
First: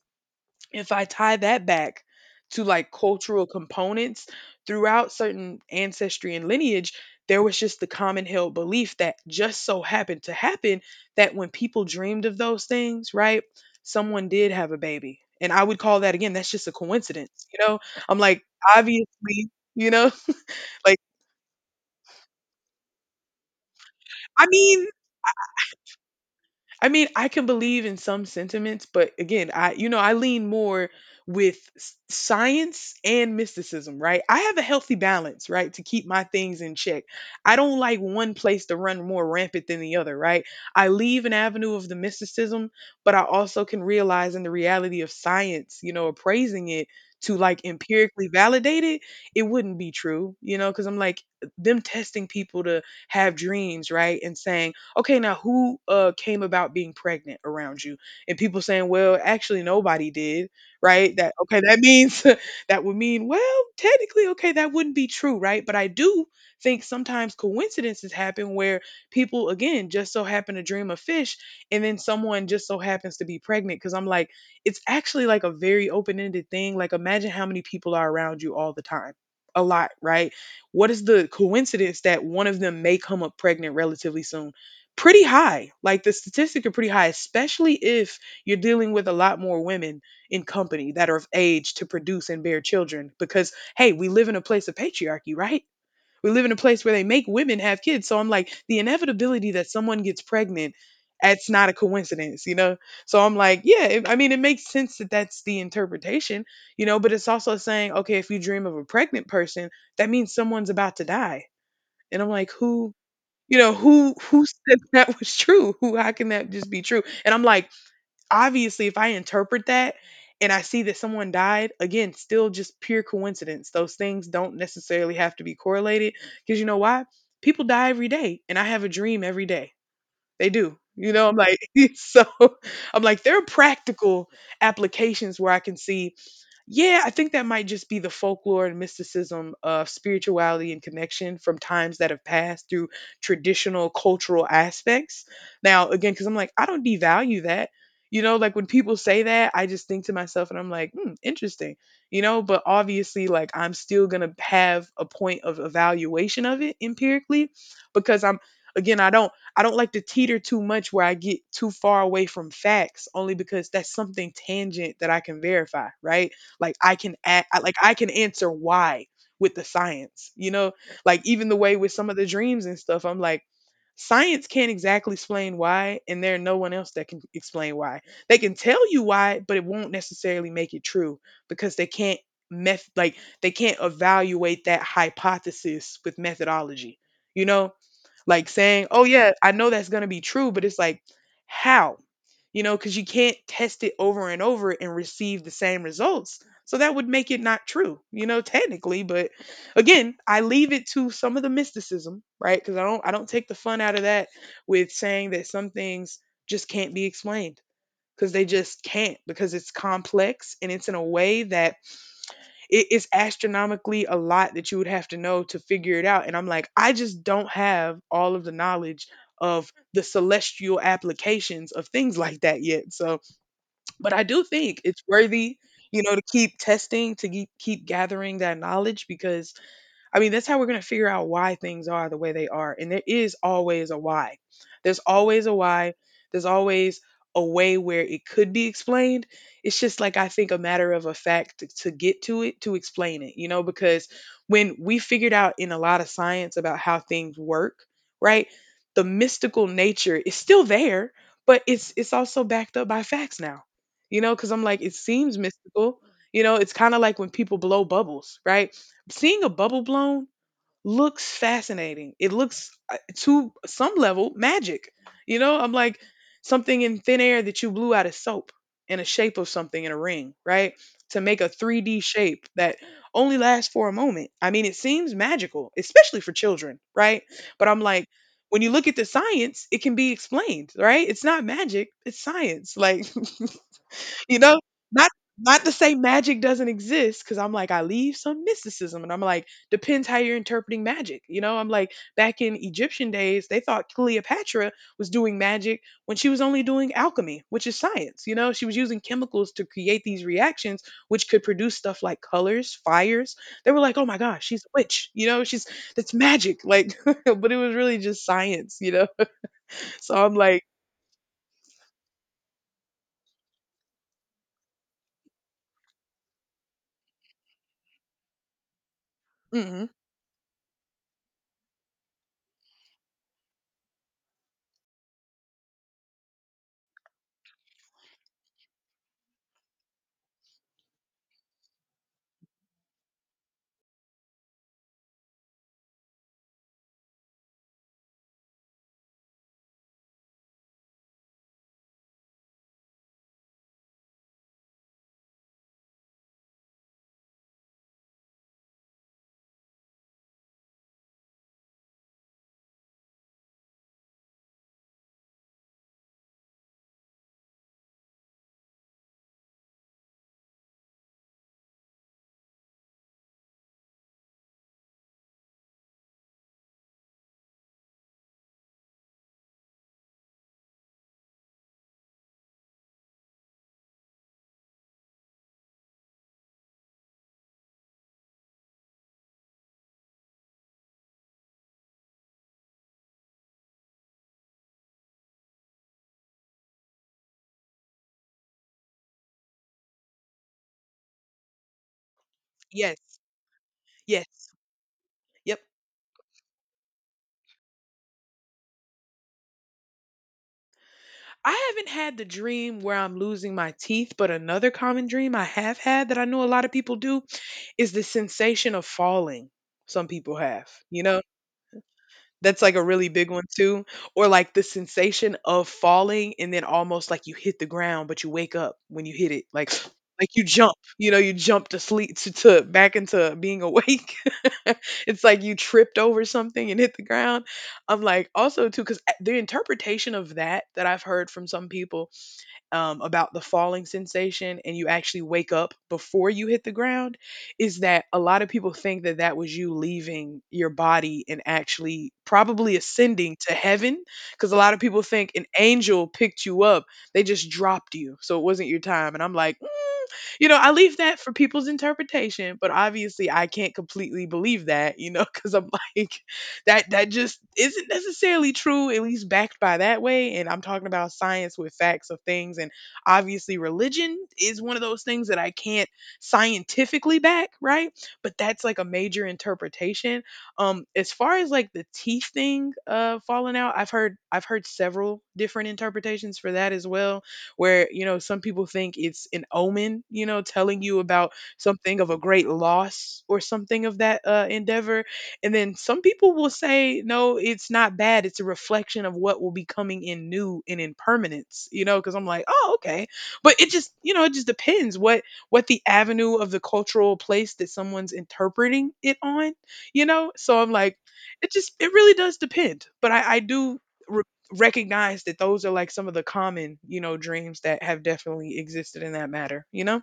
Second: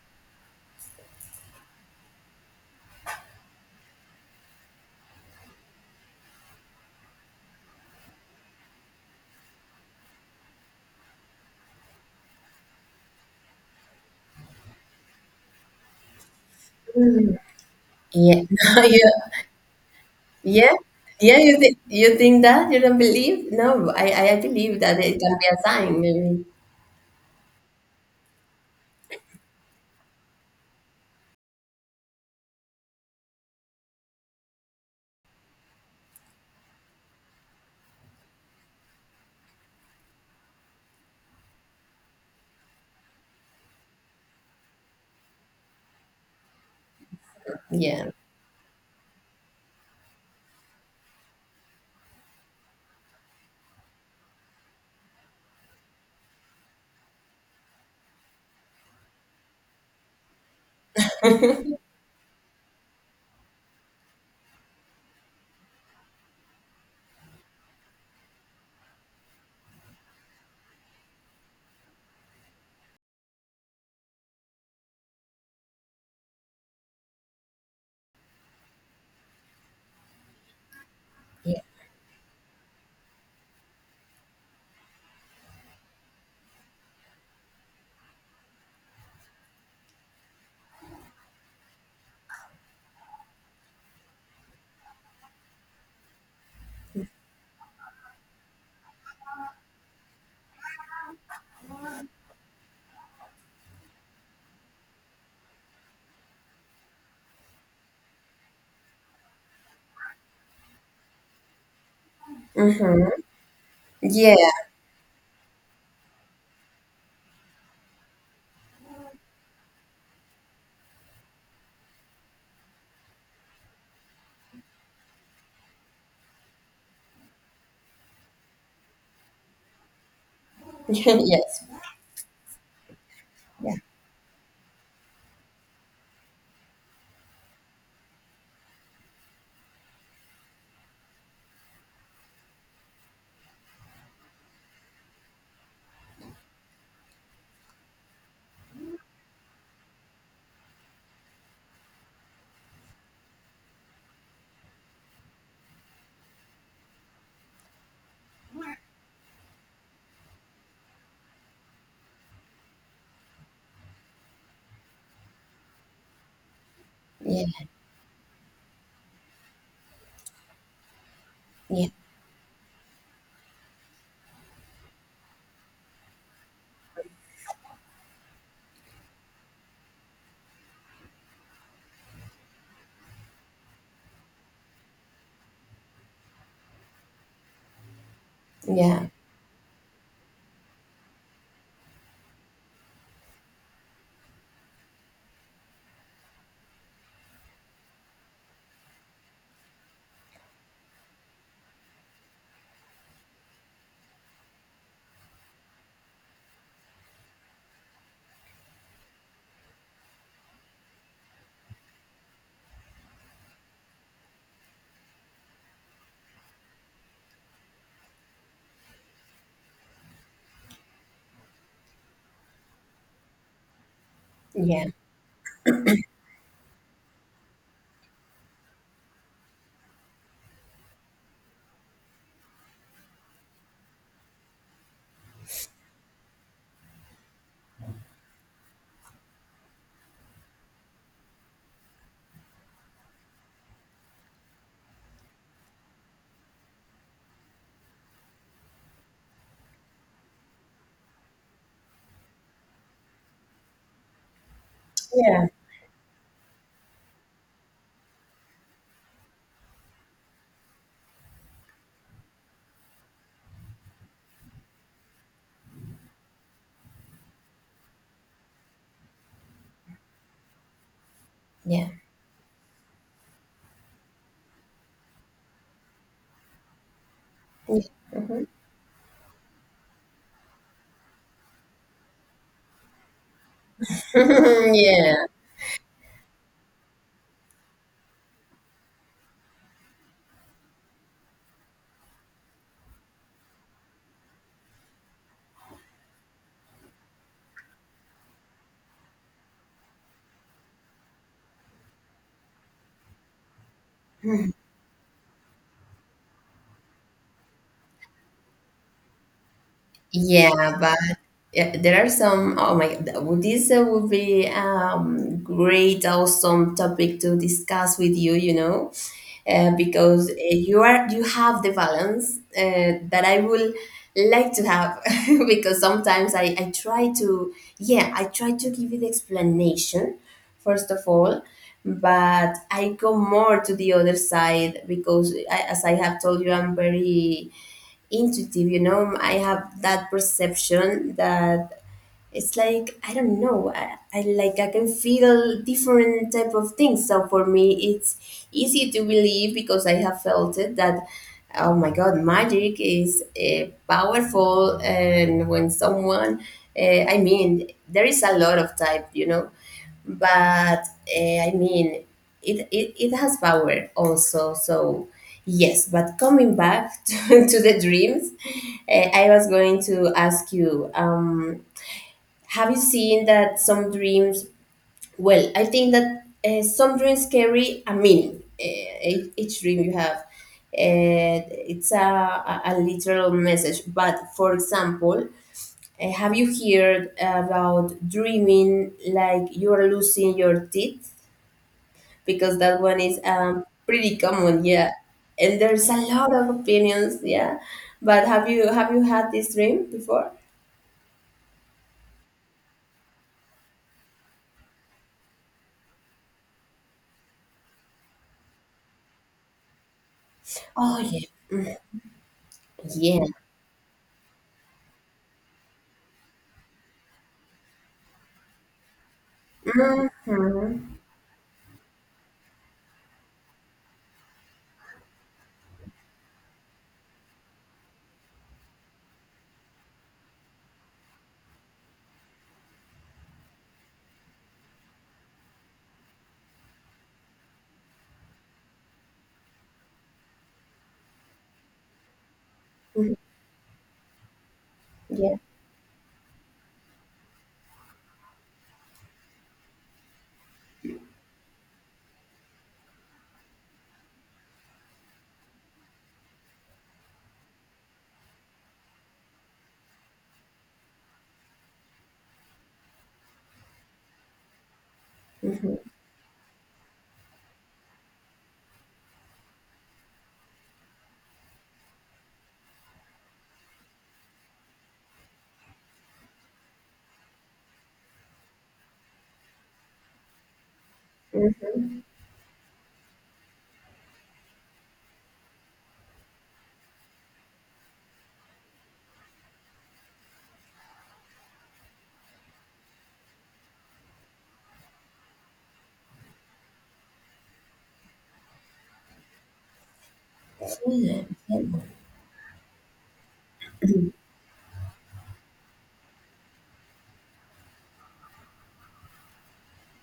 if I tie that back to, like, cultural components throughout certain ancestry and lineage, there was just the common held belief that just so happened to happen, that when people dreamed of those things, right, someone did have a baby. And I would call that, again, that's just a coincidence, you know? I'm
Yeah.
like,
(laughs) Yeah.
obviously, you know,
Yeah.
(laughs) like,
Yeah. You think that you don't believe? No, I
I
believe
mean,
that it can be a sign. Maybe.
I mean, I can believe in some sentiments, but again, I you know, I lean more with science and mysticism, right? I have a healthy balance, right, to keep my things in check. I don't like one place to run more rampant than the other, right? I leave an avenue of the mysticism, but I also can realize in the reality of science, appraising it to, like,
Yeah.
empirically validate it, it wouldn't be true, because I'm like, them testing people to have dreams, right? And saying, okay, now who came about being pregnant around you, and people saying, well, actually nobody did, right? That okay, that means, (laughs) that would mean, well, technically, okay, that wouldn't be true, right? But I do think sometimes coincidences happen where people, again, just so happen to dream of fish, and then someone just so happens to be pregnant, because I'm like, it's actually like a very open-ended thing. Like, imagine how many people are around you all the time. A lot, right? What is the
Yeah.
coincidence that one of them may come up pregnant relatively soon? Pretty high. Like, the statistics are pretty high, especially if you're dealing with a lot more women in company that are of age to produce and bear children. Because, hey, we live in a place of patriarchy, right? We live in a place where they make women have kids. So I'm like, the inevitability that someone gets pregnant, that's not a coincidence, you know? So I'm like, yeah, it, I mean, it makes sense that that's the interpretation, you know? But it's also saying, okay, if you dream of a pregnant person, that means someone's about to die. And I'm like, who, you know, who
Yeah.
who said (laughs) that was true? Who how can that just be true? And I'm like, obviously, if I interpret that and I see that someone died, again, still just pure coincidence. Those things don't necessarily have to be correlated, because you know why? People die every day and I have a dream every day. They do.
(laughs)
You know, I'm like,
Yes.
(laughs) so I'm like, there are
Yeah.
practical applications where I can see, yeah, I think that might just be the folklore and mysticism of spirituality and connection from times that have passed through traditional cultural aspects. Now, again, because I'm like, I don't devalue that. You know, like when people say that, I just think to myself and I'm like, hmm, interesting. You know, but obviously, like, I'm still going to have a point of evaluation of it empirically, because I'm, again, I don't. I don't like to teeter too much where I get too far away from facts, only because that's something tangent that I can verify, right? Like, I can a-
Yeah.
I- like I can answer why with the science, you know, like, even the way
Yeah.
with some of the dreams and stuff, I'm like, science can't exactly explain why, and there no one else that can explain why. They can tell you why, but it won't necessarily make it true, because they can't, meth like they can't evaluate that hypothesis with methodology, you know, like saying, "Oh,
Yeah.
yeah, I know that's going to be true," but it's like, how? You know, cuz you can't test it over and over and receive the same results. So that would make it not true, you know, technically. But again, I leave it to some of the mysticism, right? Cuz I don't take the fun out of that with saying that some things just can't be explained, because they just can't, because it's complex and it's in a way that, it's astronomically a lot that you would have to know to figure it out. And I'm like, I just don't have all of the knowledge of the celestial applications of things like that yet. So, but I do think
Yeah.
it's worthy, you know, to keep testing, to keep gathering that knowledge, because I mean, that's how we're going to figure out why things are the way they are. And there is always a why. There's always a why. There's always a way where it could be explained. It's just like, I think, a matter of a fact to get to it, to explain it, you know, because when we figured out in a lot of science about how things work, right? The mystical nature is still there, but it's also backed up by facts now. You know, cuz I'm like, it seems
Yeah.
mystical, you know. It's kind of like when people blow bubbles, right? Seeing a bubble blown looks fascinating. It looks, to some level, magic. You know, I'm like, something in thin air that you blew out of soap in a shape of something in a ring, right? To make a
Yeah. Yeah.
3D shape that only lasts for a moment. I mean, it seems magical, especially for children, right? But I'm like, when you look at the science, it can be explained, right? It's not magic, it's science. Like, you know?
(laughs)
Not
Yeah.
Not to say magic doesn't exist, because I'm like, I leave some mysticism. And I'm like, depends how you're interpreting magic. You know, I'm like, back in Egyptian days, they thought Cleopatra was doing magic when she was only doing alchemy, which is science. You know, she was using chemicals to create these reactions, which could produce stuff like colors, fires. They were like, oh my gosh, she's a witch. You know, she's, that's magic. Like, (laughs) but it was really just science, you know? (laughs) So I'm like,
Yeah, but yeah, there are some. Oh my God, well, this, would be, great, awesome topic to discuss with you. You know,
mm
because, you have the balance, that I will like to have. (laughs) Because sometimes I try to, yeah, I try to give you the explanation first of all, but I go more to the other side because I, as I have told you, I'm very intuitive, you know. I have that perception that it's like, I don't know, I like I can feel different type of things. So for me it's easy to believe because I have felt it, that oh my God, magic is, powerful. And when someone, I mean, there is a lot of type, you know, but, I mean, it has power also, so yes, but coming back (laughs) to the dreams. I was going to ask you, have you seen that some dreams? Well, I think that, some dreams carry a meaning. Each dream you have, uh, it's a literal message. But for example, have you heard about dreaming like you are losing your teeth? Because that one is,
yes,
pretty
yes,
common, yeah.
yep.
And there's a lot of opinions, yeah. But have you had this dream before?
I haven't had the dream where I'm losing my teeth, but another common dream I have had that I know a lot of people do is the sensation of falling. Some people have, you know?
Oh
That's like a really
yeah,
big one too. Or like the sensation of falling and then almost like you hit the ground, but you wake up when you hit it. Like
mm-hmm,
(gasps) (sniffs) like you jump,
mm-hmm,
you know, you jump to sleep to, back into being awake. (laughs) It's like you tripped over something and hit the ground. I'm like also too cuz the interpretation of that I've heard from some people about the falling sensation and you actually wake up before you hit the ground is that a lot of people think that that was you leaving your body and actually probably
yeah.
ascending to heaven because a lot of people think
Hmm.
an angel picked you up, they just dropped you so it wasn't your time. And I'm like, you know, I leave that for people's interpretation, but obviously I can't completely believe that, you know, (laughs) because I'm like, that just isn't necessarily true, at least backed by that way. And I'm talking about science with facts of things, and obviously religion is one of those things that I can't
Mhm,
scientifically back, right? But that's like a major interpretation. As far as like the teeth thing falling out, I've heard several different interpretations for that as well where, you know, some people think it's an omen, you know, telling you about something
mhm.
of a great loss or something of that endeavor. And then some people will say, no, it's not bad. It's a reflection of what will be coming in new and in permanence, you know, because I'm like, oh, okay. But it just, you know, it just depends what the avenue of the cultural place that someone's interpreting it on, you know? So I'm like,
Yeah,
it
yeah.
just, it really does depend. But I do recognize that those are like some of the common, you know, dreams that have definitely existed in that matter, you know?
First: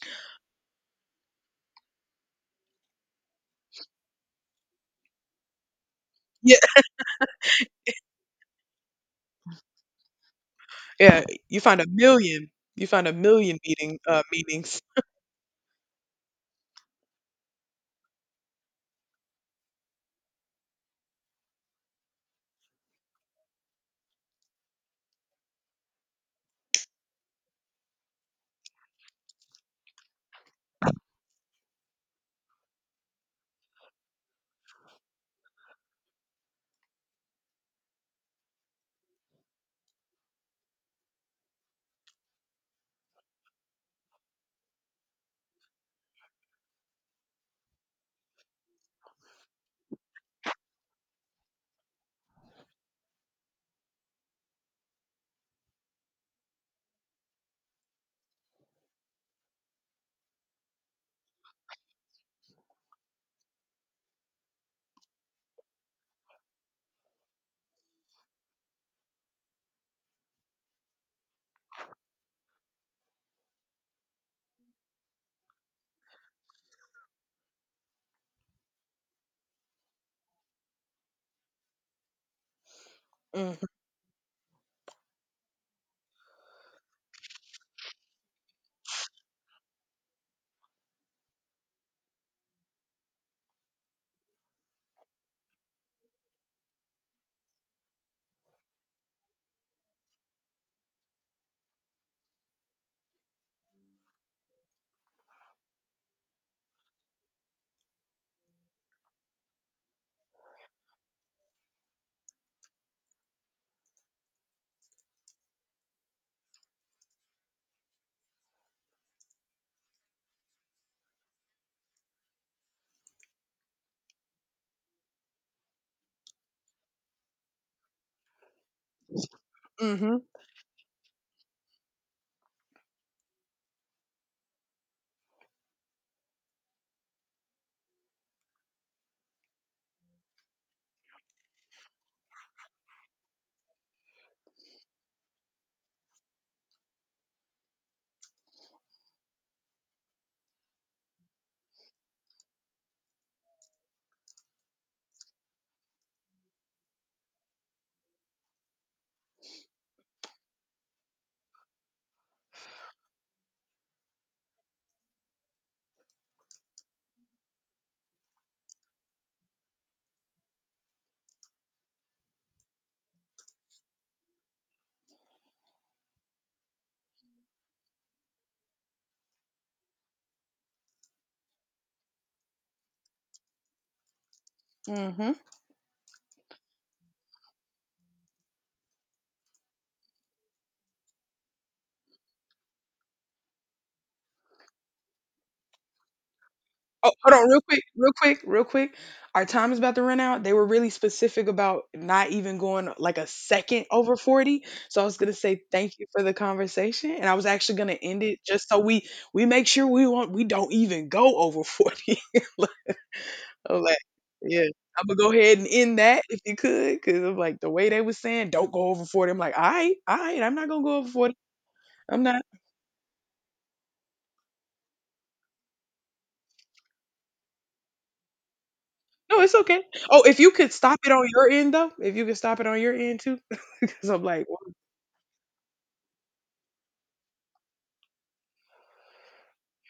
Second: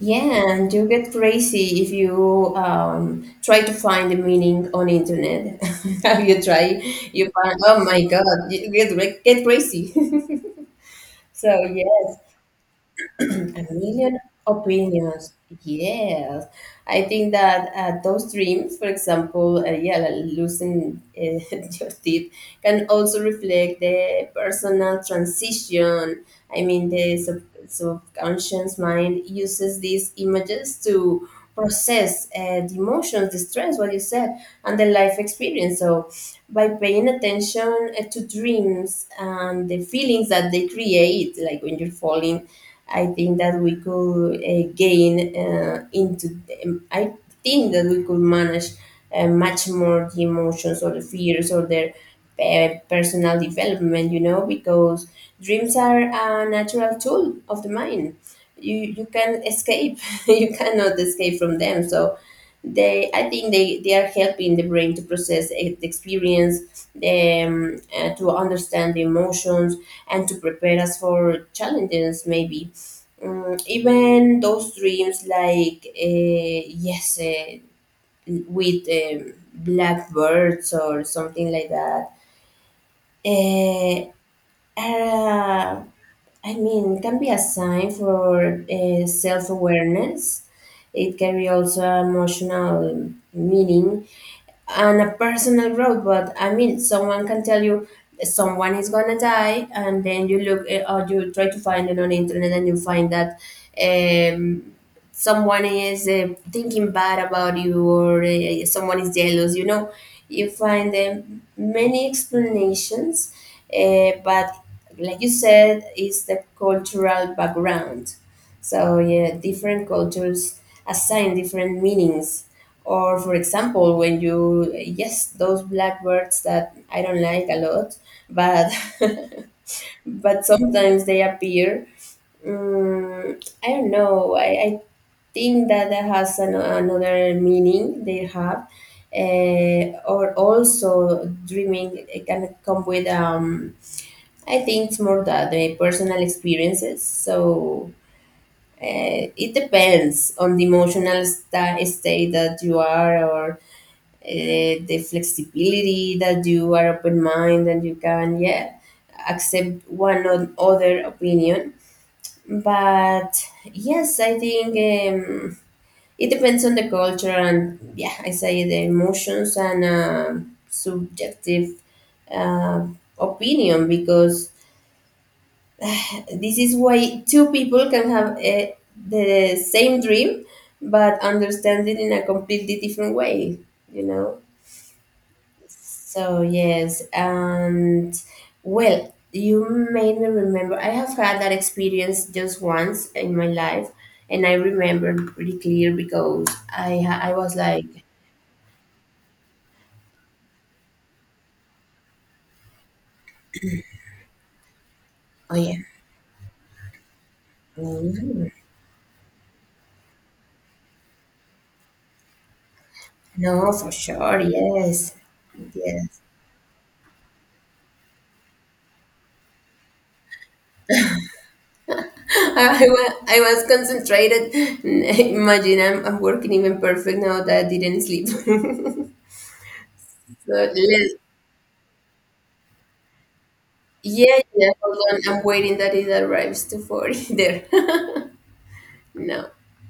Yeah, and you get crazy if you, try to find the meaning on internet. (laughs) You
Yeah,
try, you find, oh my God, you get, like, get crazy.
yeah.
(laughs) So
You find a
yes,
million, you find a million
a
meeting
million
meanings.
opinions. Yes, I think that, those dreams, for example, yeah, like losing, (laughs) your teeth, can also reflect the personal transition. I mean, the subconscious mind uses these images to process, the emotions, the stress, what you said, and the life experience. So, by paying attention, to dreams and the feelings that they create, like when you're falling, I think that we could, gain into. I think that we could manage, much more the emotions or the fears or their, personal development. You know, because dreams are a natural tool of the mind. You can escape. (laughs) You cannot escape from them. So they I think they are helping the brain to process, the experience, to understand the emotions and to prepare us for challenges maybe. Mm, even those dreams like, yes, with, blackbirds or something like that,
Mhm,
eh, uh, are, I mean, can be a sign for, self-awareness. It can be also emotional meaning and a personal growth. But I mean, someone can tell you someone is gonna die and then you look, or you try to find it on the internet and you find that, um someone is, thinking bad about you, or, someone is jealous. You know, you find, many explanations, but like you said, it's the cultural background. So, yeah, different cultures assign different meanings. Or, for example, when you, yes, those blackbirds that I don't like a lot, but (laughs)
mhm,
but sometimes they appear. Um, I don't know. I think that that has another meaning they have. Or also, dreaming it can come with, I think it's more that the personal experiences. So it depends on the emotional state that you are, or, the flexibility that you are open mind and you can, yeah, accept one or other opinion. But yes, I think, it depends on the culture, and yeah, I say the emotions and subjective, uh, opinion, because this is why two people can have the same dream but understand it in a completely different way, you know.
mhm.
So yes, and well, you made me remember. I have had that experience just once in my life, and I remember pretty clear because
Oh, hold
I
on,
was
real quick,
like,
real quick, real quick. Our time is about to run out. They were really specific about not even going like a second over 40. So I was gonna
oh
say
yeah,
thank you for the conversation, and I was actually gonna end it
mm,
just so we make sure we don't even go over 40. (laughs) I
no,
was
for
like,
sure,
yeah, Imma
yes,
go ahead and end
yes.
that if you could, because 'cause I'm like, the way they was saying, "Don't go over 40." I'm like, "Alright, alright, I'm not gonna go over 40. I'm
(laughs)
not
I was concentrated. (laughs) Imagine I'm working even perfect now that I didn't sleep. (laughs) So,
no, it's okay." Oh, if you could stop it
let,
on your end though, if you could stop it on your end too, (laughs) because 'cause I'm
yeah,
like
yeah, hold on, I'm waiting that it arrives to 40 there. (laughs) No.